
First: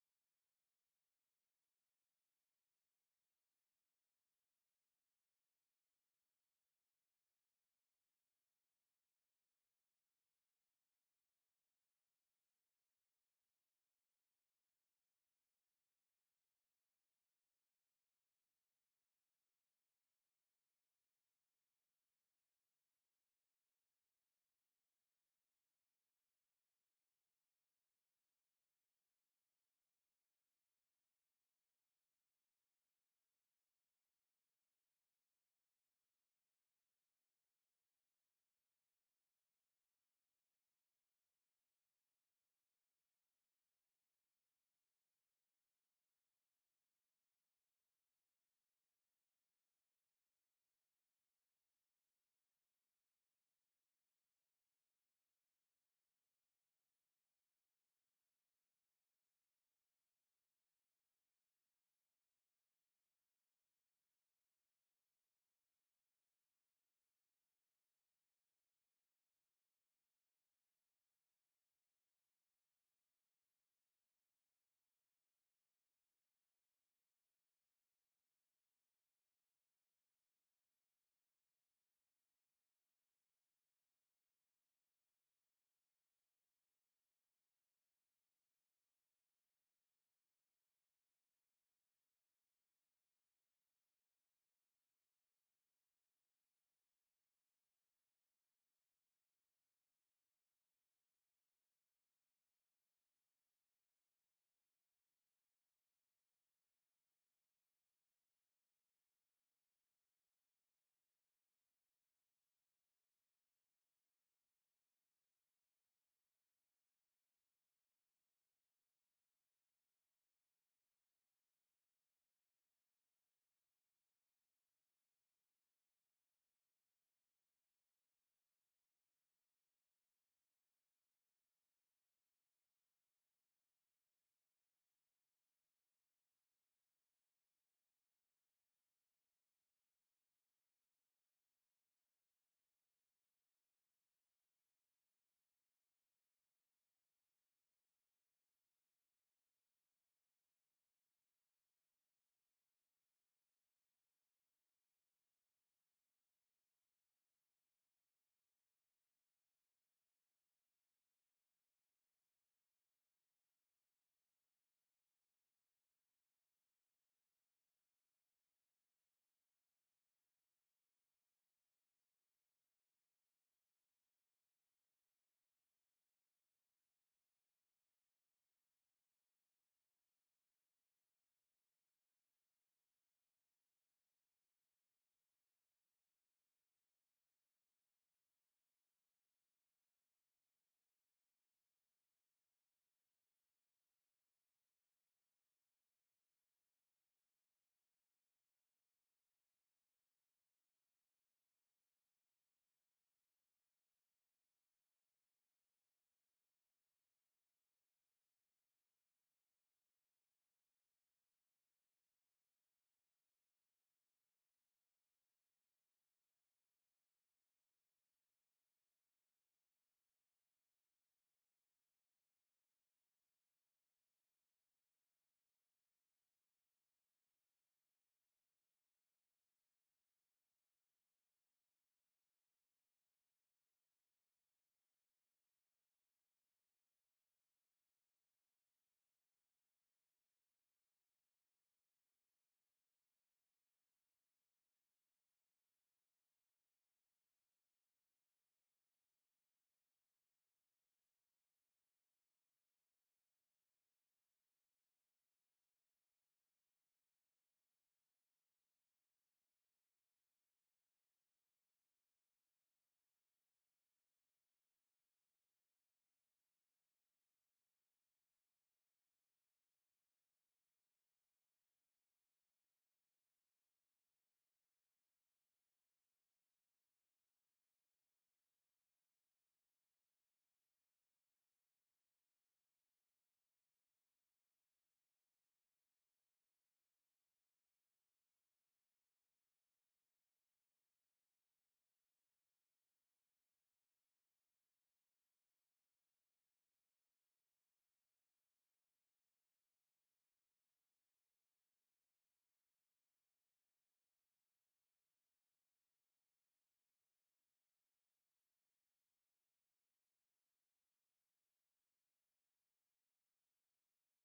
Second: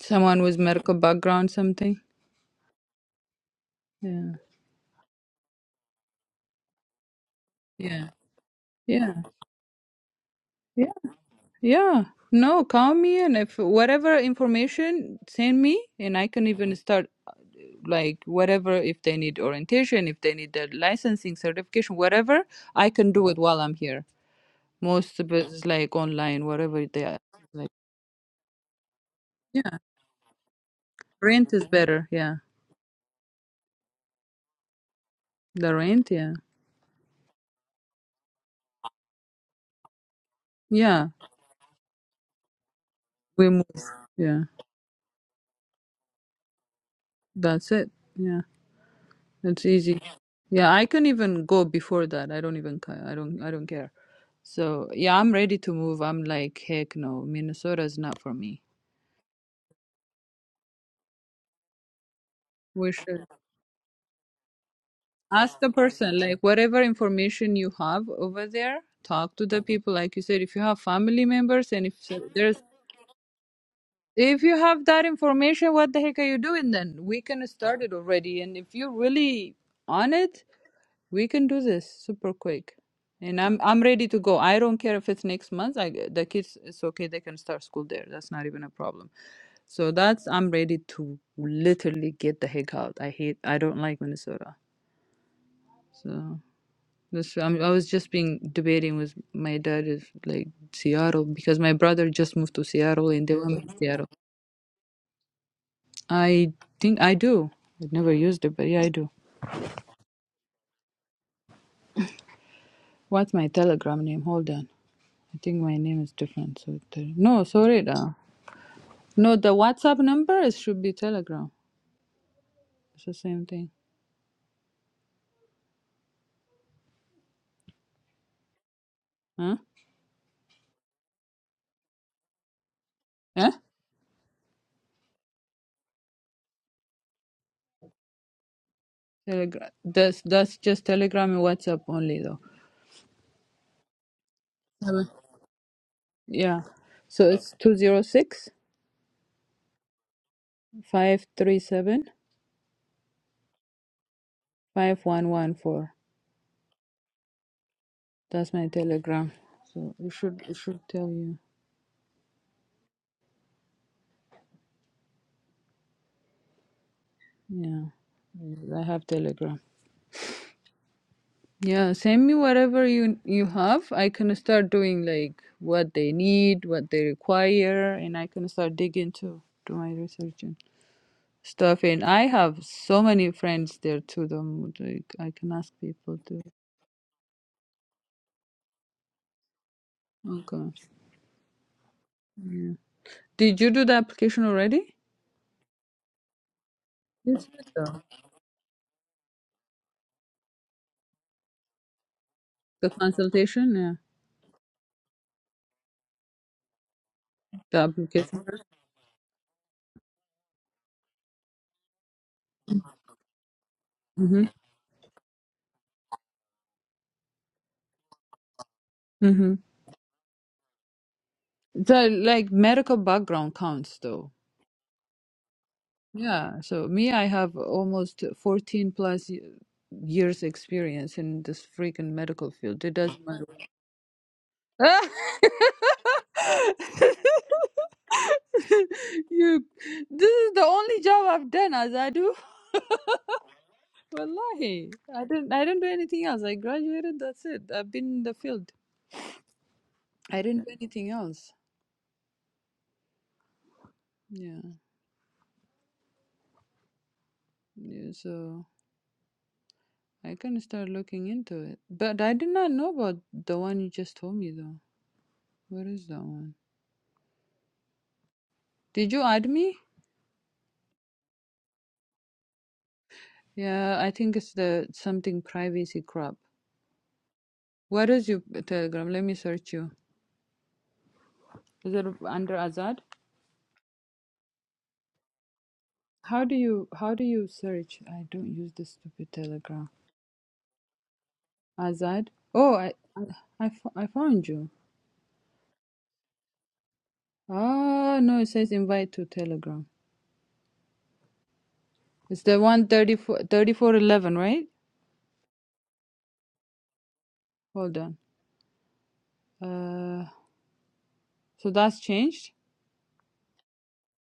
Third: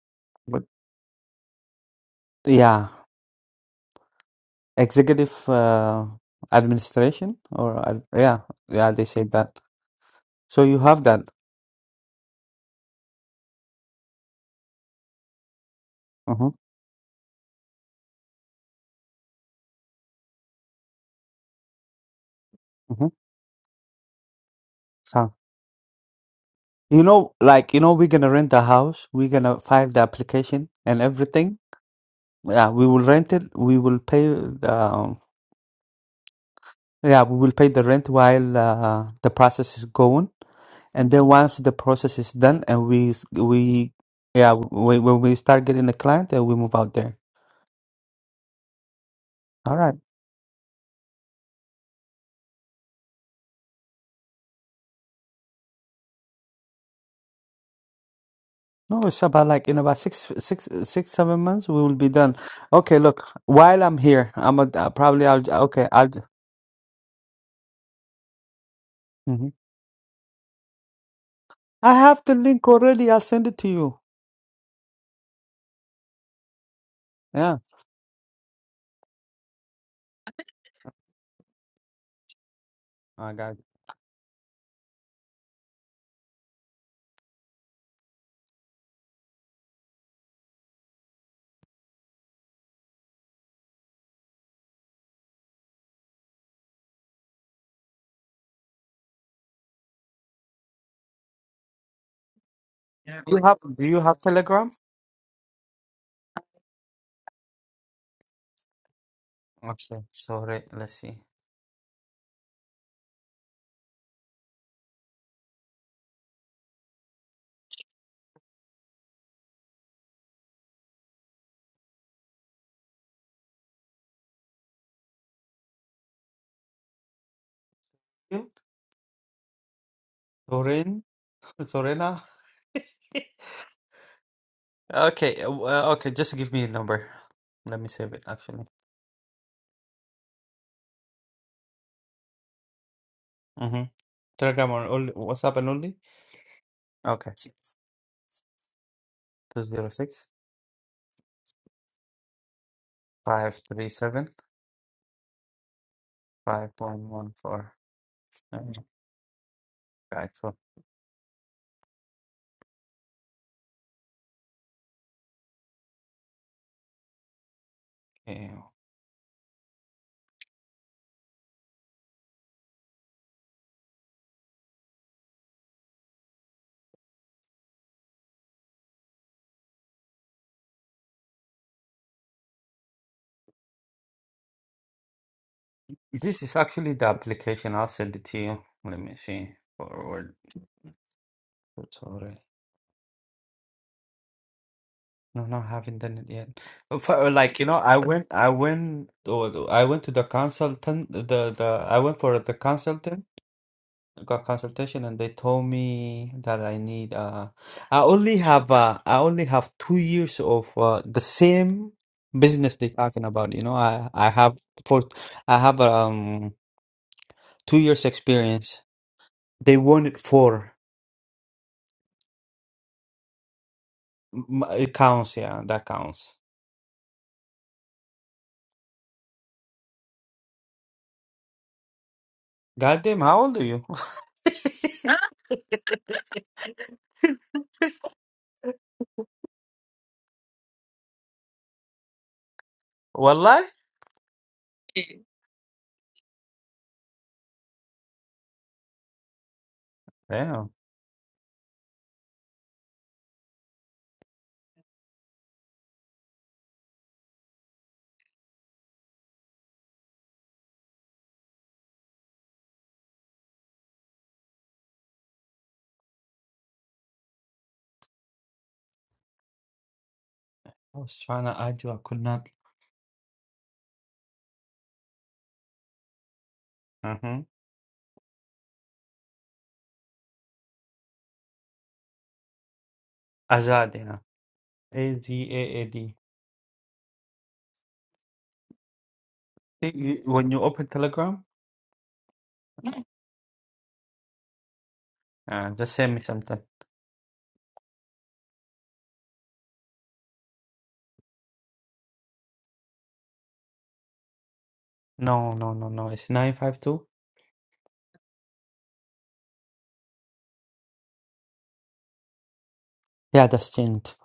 Speaker 1: Someone with
Speaker 2: what-
Speaker 1: medical background, something.
Speaker 2: yeah
Speaker 1: Yeah,
Speaker 2: executive uh, administration or ad-
Speaker 1: yeah,
Speaker 2: yeah yeah they
Speaker 1: yeah,
Speaker 2: say that so you
Speaker 1: yeah,
Speaker 2: have that
Speaker 1: yeah. No, call me in. If whatever information, send me, and I can
Speaker 2: uh-huh,
Speaker 1: even start. like whatever if they need orientation if they need the licensing certification whatever i
Speaker 2: uh-huh.
Speaker 1: can do it while i'm here most of
Speaker 2: so
Speaker 1: it is like online whatever
Speaker 2: you
Speaker 1: they are
Speaker 2: know
Speaker 1: like
Speaker 2: like you know we're gonna rent a house we're gonna
Speaker 1: yeah
Speaker 2: file the application and
Speaker 1: rent
Speaker 2: everything
Speaker 1: is better yeah
Speaker 2: yeah we will rent it we will pay the um,
Speaker 1: the rent yeah
Speaker 2: yeah we will pay the rent while uh, the process is going
Speaker 1: yeah
Speaker 2: and then once the process is done and we s-
Speaker 1: we move
Speaker 2: we
Speaker 1: yeah
Speaker 2: yeah we, when we start getting a client then we move out there
Speaker 1: that's it yeah it's
Speaker 2: all right
Speaker 1: easy yeah i can even go before that i don't even ca- i don't i don't care so yeah i'm ready to move i'm like heck no minnesota's not for me
Speaker 2: No, it's about like in about six, six, six, seven months we will be done.
Speaker 1: we
Speaker 2: Okay,
Speaker 1: should
Speaker 2: look, while I'm here, I'm a, uh, probably I'll
Speaker 1: ask the
Speaker 2: okay, I'll
Speaker 1: person like whatever information you have over there talk to
Speaker 2: hmm
Speaker 1: the people like you said if you have family members and
Speaker 2: I
Speaker 1: if so,
Speaker 2: have the
Speaker 1: there's
Speaker 2: link already. I'll send it to you.
Speaker 1: if you have that information what the heck are you doing then we can
Speaker 2: Yeah,
Speaker 1: start it already and if you're really on it we can do this super quick
Speaker 2: I
Speaker 1: and
Speaker 2: got
Speaker 1: i'm i'm ready to go i don't care if it's next month i the kids it's okay they can start school there that's not even a problem so that's i'm ready to literally get the heck out i hate i don't like minnesota so That's, I'm, I was just being debating with my dad is like Seattle because my brother just moved to Seattle
Speaker 2: it.
Speaker 1: and they
Speaker 2: Do You have
Speaker 1: went to
Speaker 2: do you
Speaker 1: Seattle.
Speaker 2: have Telegram?
Speaker 1: I think I do. I've never used it, but yeah, I do.
Speaker 2: Okay, sorry, let's see.
Speaker 1: What's my Telegram name? Hold on. I think my name is different. So it- uh, no, sorry. Uh, no, the WhatsApp number it should be Telegram. It's the same thing.
Speaker 2: Hmm?
Speaker 1: Huh?
Speaker 2: Sorin, Sorena.
Speaker 1: Yeah.
Speaker 2: Okay, uh, uh, okay, just give me a number. Let me save it actually.
Speaker 1: Telegram. That's that's just Telegram and WhatsApp only though.
Speaker 2: Mm-hmm. Telegram or
Speaker 1: Seven.
Speaker 2: only WhatsApp and only?
Speaker 1: Yeah. So
Speaker 2: Okay,
Speaker 1: it's two zero six
Speaker 2: two zero six
Speaker 1: five three seven
Speaker 2: five three seven
Speaker 1: five one one four.
Speaker 2: five one one four.
Speaker 1: That's my Telegram. So it
Speaker 2: Right,
Speaker 1: should it should tell you. Yeah,
Speaker 2: Yeah.
Speaker 1: I have Telegram. Yeah, send me whatever you you have. I can start doing like what they need, what they require, and I can start digging too. do my research and stuff. And I have so many friends there too. Them like I can ask people to.
Speaker 2: This is actually the application. I'll send it to you. Let me see. Forward.
Speaker 1: Okay.
Speaker 2: It's alright.
Speaker 1: Yeah. Did you do the application already?
Speaker 2: No, no, I haven't done it yet. Uh, For, uh,
Speaker 1: Yes.
Speaker 2: like you know, I went, I went, oh, I went to the consultant. The the I went for the
Speaker 1: The
Speaker 2: consultant,
Speaker 1: consultation. Yeah.
Speaker 2: got consultation, and they told me that I need. Uh,
Speaker 1: The
Speaker 2: I only
Speaker 1: application.
Speaker 2: have. Uh, I only have two years of uh, the same business they're talking about. You know, I I
Speaker 1: Mm-hmm.
Speaker 2: have for I have um two years experience.
Speaker 1: Mm-hmm.
Speaker 2: They wanted four.
Speaker 1: So, like medical background counts though.
Speaker 2: M- It counts, yeah, that counts.
Speaker 1: Yeah. So me, I have almost 14 plus y- years experience in this freaking medical field. It
Speaker 2: Goddamn,
Speaker 1: doesn't
Speaker 2: how
Speaker 1: matter.
Speaker 2: old are you?
Speaker 1: you, this is the only job I've done as I do.
Speaker 2: Wallahi?
Speaker 1: Wallahi, I didn't. I didn't do anything else. I graduated. That's it. I've been in the field. I didn't
Speaker 2: Damn.
Speaker 1: do anything else. Yeah. yeah so I can start looking into it. But I did not know about the one you just told me though. What is that one? Did you add me?
Speaker 2: I was trying to add you, I could not.
Speaker 1: Yeah, I think it's the something privacy crap.
Speaker 2: Mm-hmm.
Speaker 1: What is your Telegram? Let me search you. Is it under Azad?
Speaker 2: Azad, yeah. A Z A A D.
Speaker 1: How do you how do you search? I don't use the stupid Telegram.
Speaker 2: Y- y- When you open Telegram,
Speaker 1: Azad? Oh, I I, I fo- I found you.
Speaker 2: uh, just send me something.
Speaker 1: Oh, no, it says invite to Telegram. It's the one thirty four thirty four eleven, right?
Speaker 2: No, no, no, no. It's 952.
Speaker 1: Hold on. Uh, so that's changed.
Speaker 2: Yeah, that's changed.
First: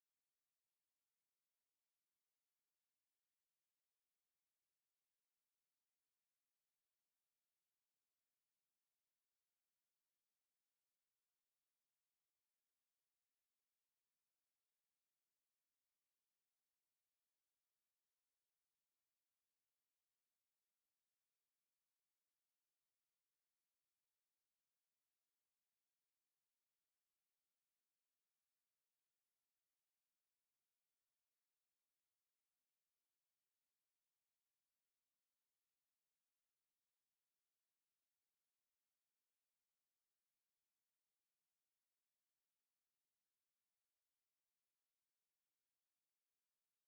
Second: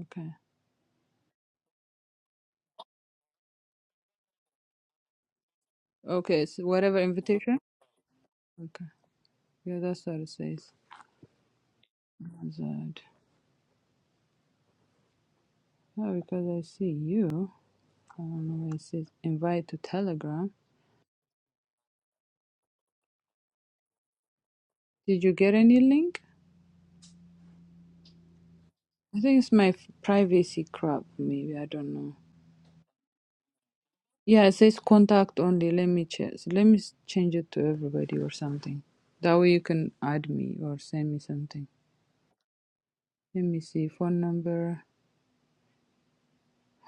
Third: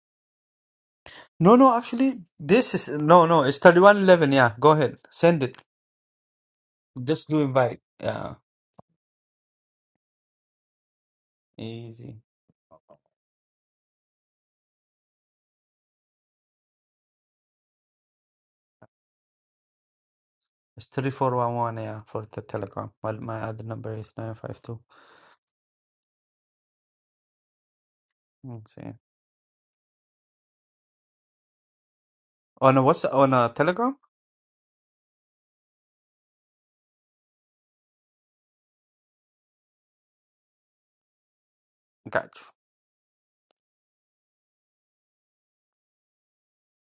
Speaker 1: Okay.
Speaker 2: No, no, actually, this is. No, no, it's 3111. Yeah, go ahead. Send it.
Speaker 1: Okay, it's whatever
Speaker 2: Just do
Speaker 1: invitation.
Speaker 2: invite. Yeah,
Speaker 1: Okay. Yeah, that's what it says.
Speaker 2: easy.
Speaker 1: Azad. Oh, because I see you. Oh no, it says invite to Telegram.
Speaker 2: It's 3411, yeah, for the Telegram. Well, my other number is 952.
Speaker 1: Did you get any link? I think it's my f- privacy crap, maybe. I don't know.
Speaker 2: On a what's on a Telegram?
Speaker 1: Yeah, it says contact only. Let me check. So Let me s- change it to everybody or something. That way you can add me or send me something.
Speaker 2: Got
Speaker 1: Let me see. Phone number.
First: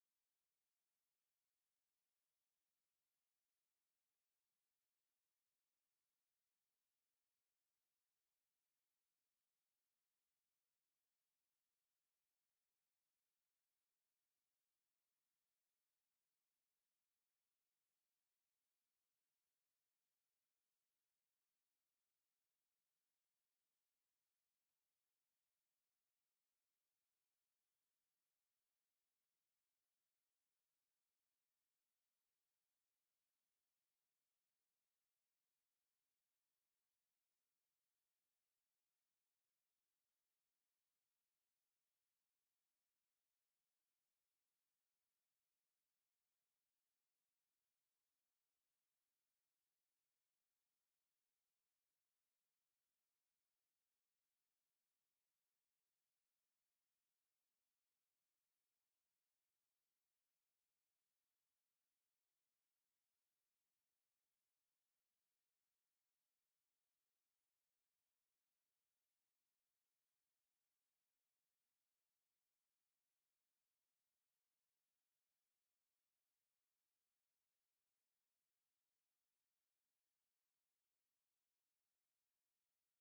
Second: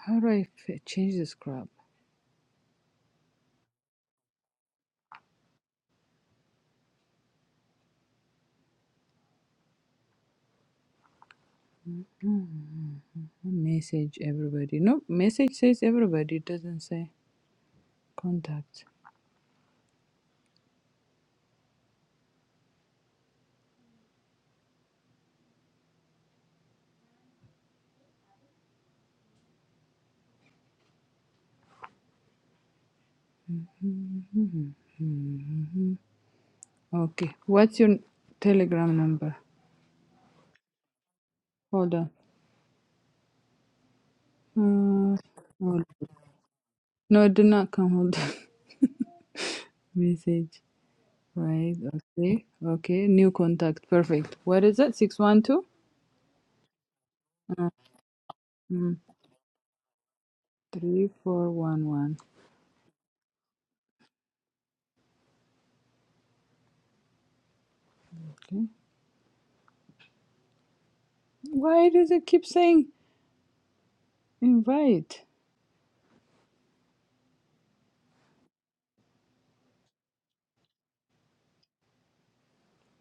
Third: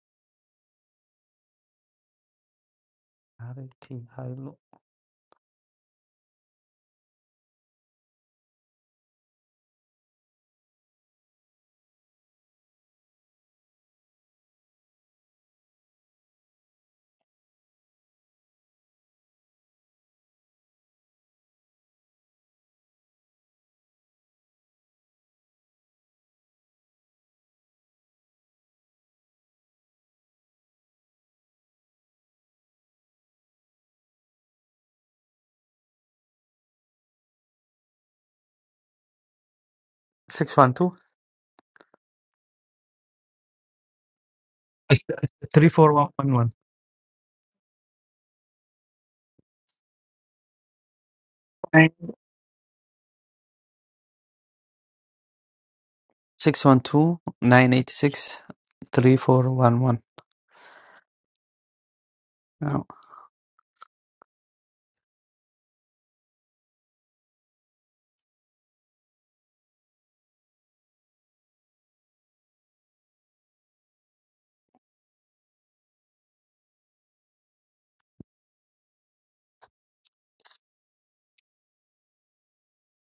Speaker 1: How do I f- change this crap?
Speaker 2: you.
Speaker 1: Hmm, Message everybody. No, message says everybody. It doesn't say contact. Hmm, hmm, hmm, hmm, hmm. Okay. What's your telegram number?
Speaker 2: Six one two.
Speaker 1: Hold on. Uh,
Speaker 2: Three
Speaker 1: hold. on.
Speaker 2: four one one
Speaker 1: No, it did not come. Hold on. Message. Right.
Speaker 2: one.
Speaker 1: Okay. Okay. New contact. Perfect. What is that? 612?
Speaker 2: Six one two
Speaker 1: Uh,
Speaker 2: nine eight six
Speaker 1: mm,
Speaker 2: three four one one.
Speaker 1: 3411.
Speaker 2: Now,
Speaker 1: Why does it keep saying invite?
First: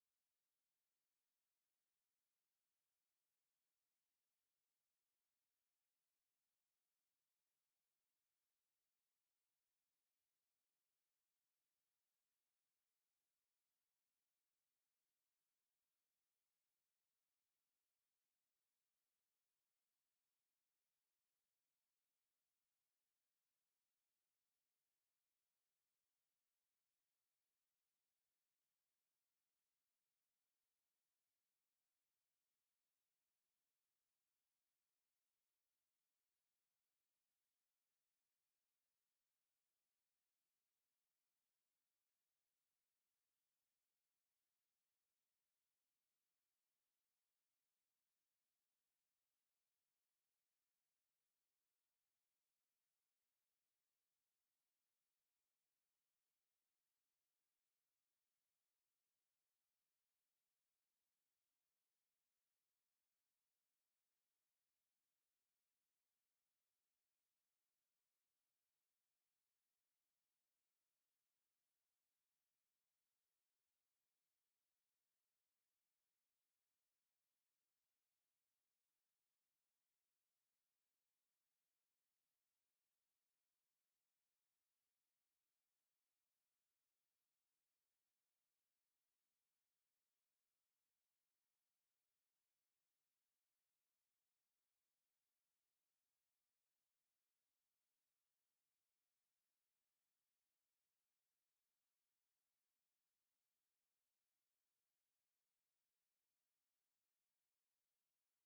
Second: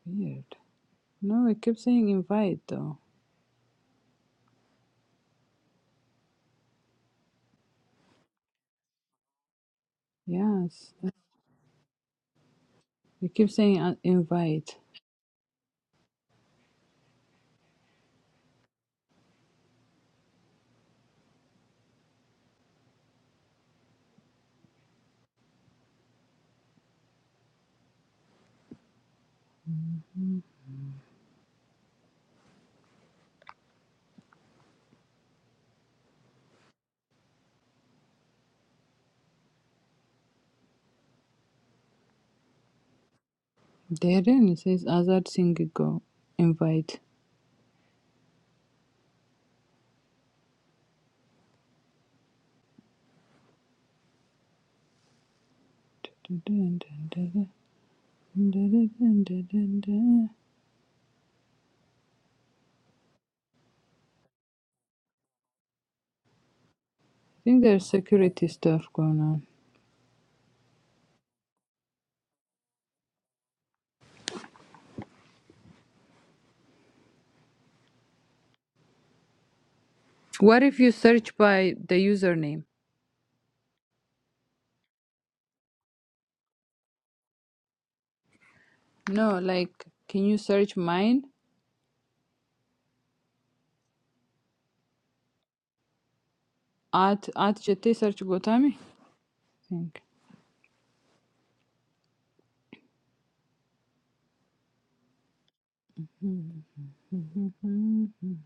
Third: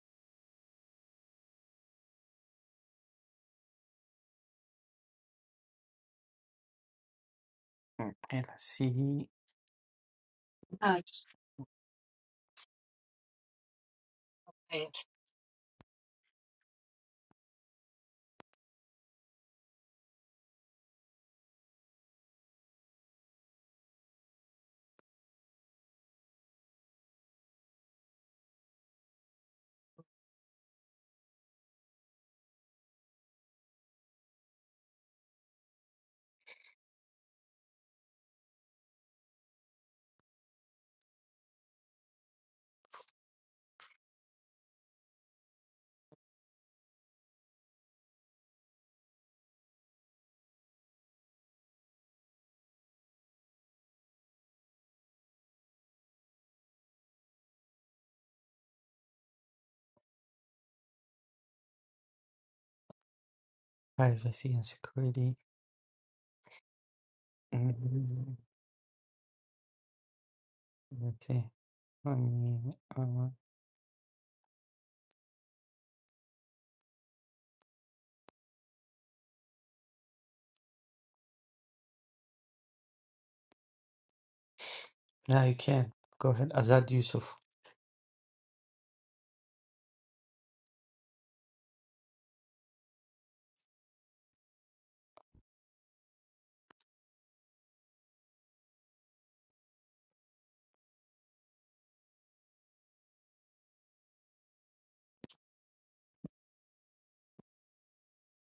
Speaker 1: Weird. No, it keeps saying invite though.
Speaker 2: okay, let's see.
Speaker 1: Yes. It keeps saying uh, invite. Mm. There then it says Azad Singigo. Invite. Dun, dun, dun, dun, dun, dun, dun, dun, dun, dun.
Speaker 2: Privacy and security.
Speaker 1: think there's
Speaker 2: Mm,
Speaker 1: security stuff going on.
Speaker 2: Let's see. Um, uh,
Speaker 1: What if you search by the username?
Speaker 2: Now you can go ahead. Azad Yusuf.
Speaker 1: No, like, can you search mine? At at JT search Gotami? think. Mhm.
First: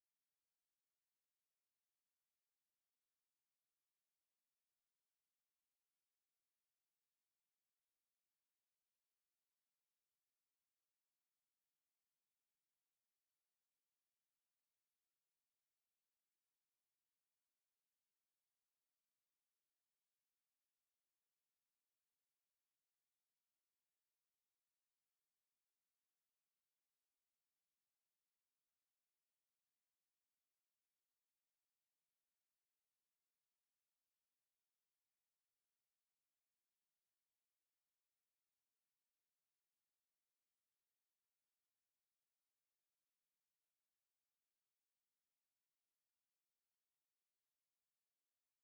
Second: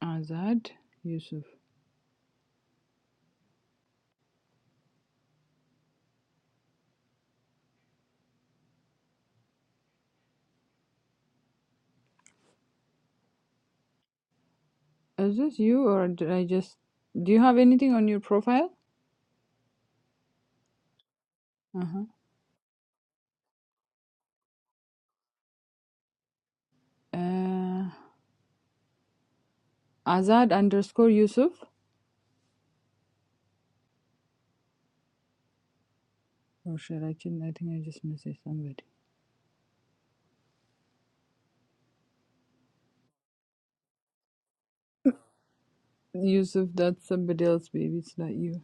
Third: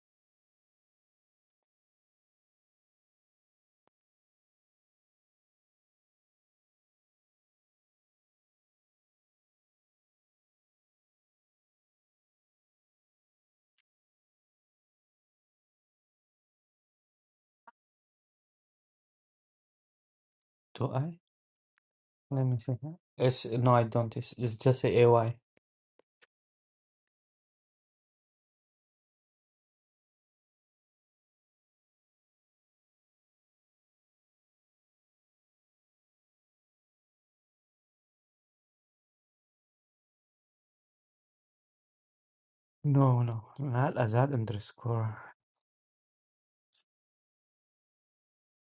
Speaker 1: Azad Yusuf. Is this you or did I just? Do you have anything on your profile?
Speaker 2: Do I?
Speaker 1: Uh-huh.
Speaker 2: Let me see. It's no, I don't. It's, it's just a AY.
Speaker 1: Uh Azad underscore Yusuf. Oh shit! I can I think I just messaged somebody.
Speaker 2: No, no, not Azad underscore.
Speaker 1: Yusuf, that's somebody else, baby. It's not you.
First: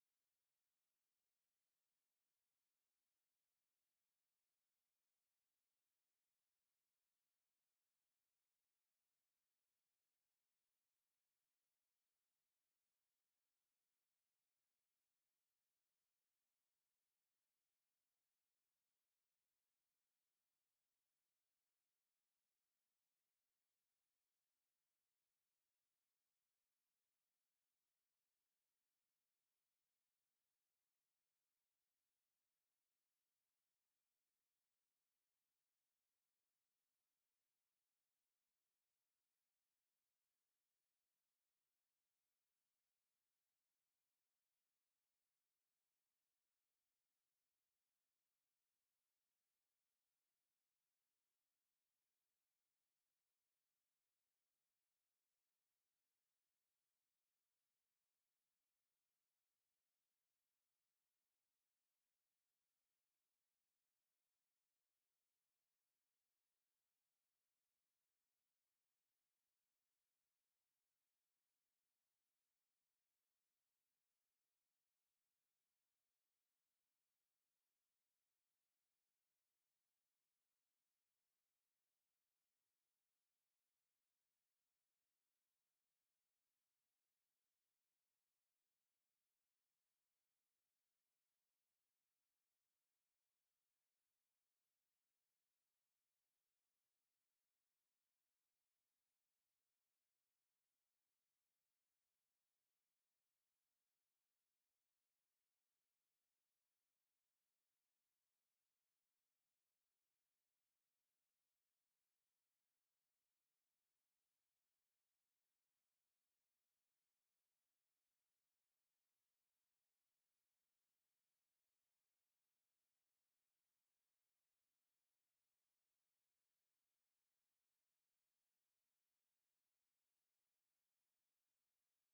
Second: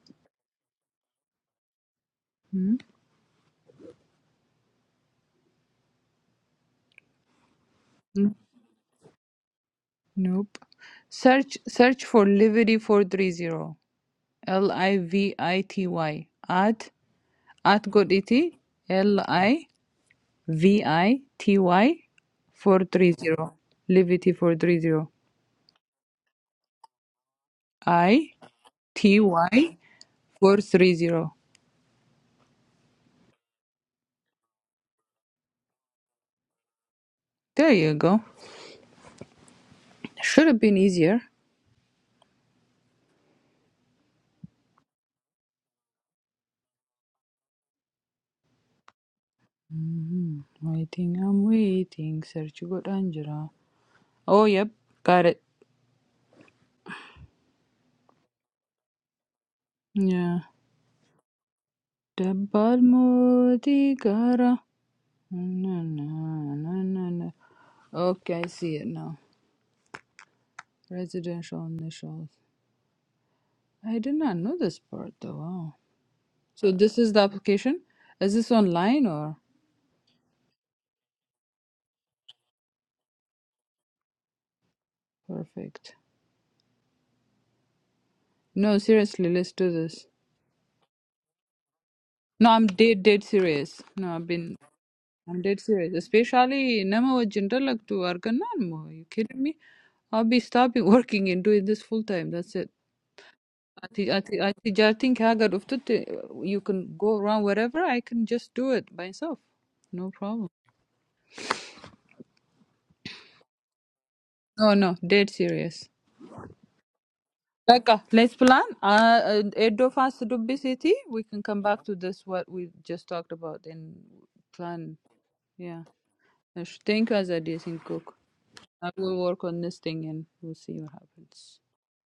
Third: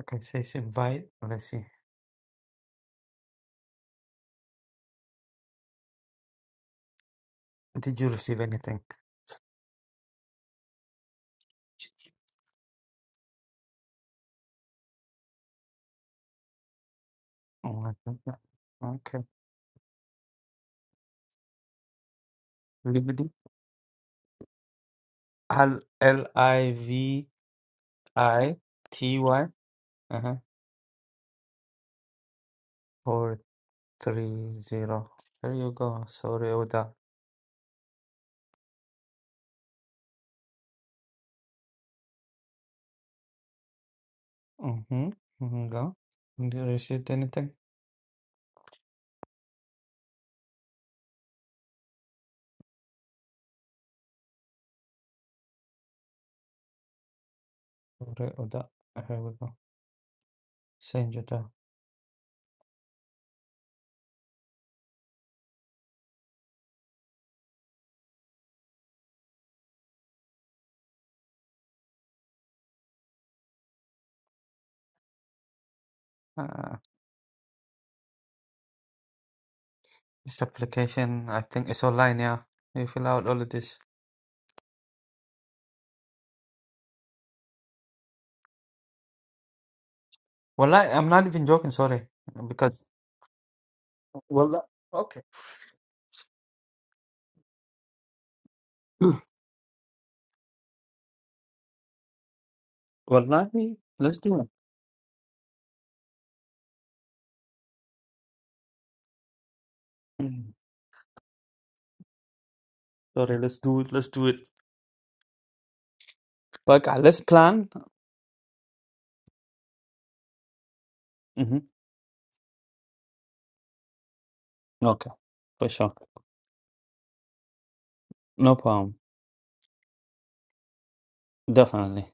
Speaker 2: Okay, it says invite. Let's see.
Speaker 1: Hmm?
Speaker 2: Did you receive anything?
Speaker 1: Nope. Search search for Livery four three zero. L I V I T Y at at
Speaker 2: Oh, I think that-
Speaker 1: Goditi L
Speaker 2: Okay.
Speaker 1: I V I T Y four three
Speaker 2: Liberty.
Speaker 1: zero. Livity four three zero.
Speaker 2: L L I V
Speaker 1: I
Speaker 2: I
Speaker 1: T
Speaker 2: T Y.
Speaker 1: Y
Speaker 2: Uh-huh.
Speaker 1: four three zero.
Speaker 2: Four three zero. There you go. Sorry, Oda.
Speaker 1: There you go. Should have been easier.
Speaker 2: Mm-hmm. Mm-hmm. Go. Did you receive anything?
Speaker 1: Mhm. Waiting, I'm waiting. Search good Angela. Oh yep, got it.
Speaker 2: Sorry, Oda. Here we go.
Speaker 1: Yeah.
Speaker 2: Send you the.
Speaker 1: Dabbal No, no, no, no, no. no. Okay, I see it now. Residential initials. I did not know this part though. Wow. So
Speaker 2: Uh,
Speaker 1: this is the application? Is this online or?
Speaker 2: this application, I think it's online. Yeah, you fill out all of this.
Speaker 1: Perfect. No, seriously, let's do this.
Speaker 2: Well, I, I'm not even joking. Sorry,
Speaker 1: No, I'm
Speaker 2: because
Speaker 1: dead, dead serious. No, I've been,
Speaker 2: well, okay.
Speaker 1: I'm dead serious. Especially, nama wajinta lag tu arganan mo. You kidding me? I'll be stopping working and doing this full time. That's it.
Speaker 2: Well, let me.
Speaker 1: At the,
Speaker 2: Let's
Speaker 1: at the,
Speaker 2: do it.
Speaker 1: at the jarting hagar of you can go around wherever. I can just do it myself. No problem.
Speaker 2: Mm. Sorry, let's do it. Let's do it.
Speaker 1: No, no, dead serious.
Speaker 2: But God, let's plan.
Speaker 1: Like, uh, let's plan. Uh, uh, Edo fast to be city. We can
Speaker 2: hmm
Speaker 1: come back to this what we just talked about and plan.
Speaker 2: Okay, for
Speaker 1: Yeah,
Speaker 2: sure.
Speaker 1: I should think as I did decent cook.
Speaker 2: No
Speaker 1: I
Speaker 2: problem.
Speaker 1: will work on this thing and we'll see what happens.
Speaker 2: Definitely.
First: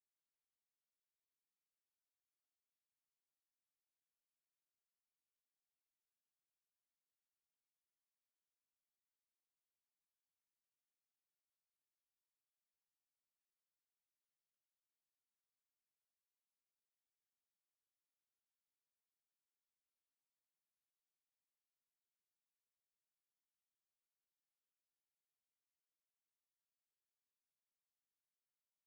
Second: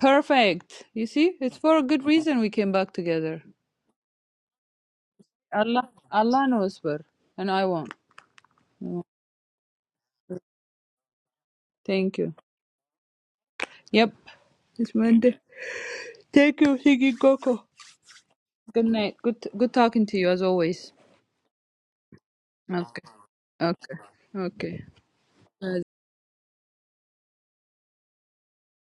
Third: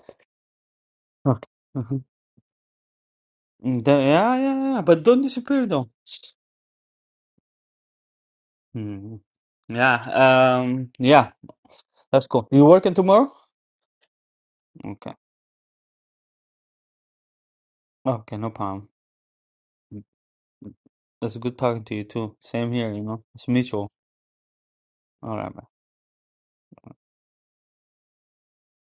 Speaker 1: Perfect. You see,
Speaker 2: Okay.
Speaker 1: it's for a
Speaker 2: hmm
Speaker 1: good reason we came back together.
Speaker 2: yeah, yeah, yeah. But don't disappear
Speaker 1: Allah,
Speaker 2: though.
Speaker 1: Allah knows where, and I won't. No,
Speaker 2: hmm Yeah. Um. Yeah.
Speaker 1: Thank
Speaker 2: That's
Speaker 1: you.
Speaker 2: cool. You working tomorrow?
Speaker 1: Yep. It's
Speaker 2: Okay.
Speaker 1: Monday. Thank you, Higgy Coco.
Speaker 2: Okay. No
Speaker 1: Good
Speaker 2: problem.
Speaker 1: night. Good good talking to you as always.
Speaker 2: That's good talking to you too. Same here. You
Speaker 1: Okay.
Speaker 2: know, it's mutual.
Speaker 1: Okay. Okay.
Speaker 2: All right.
Speaker 1: Bye.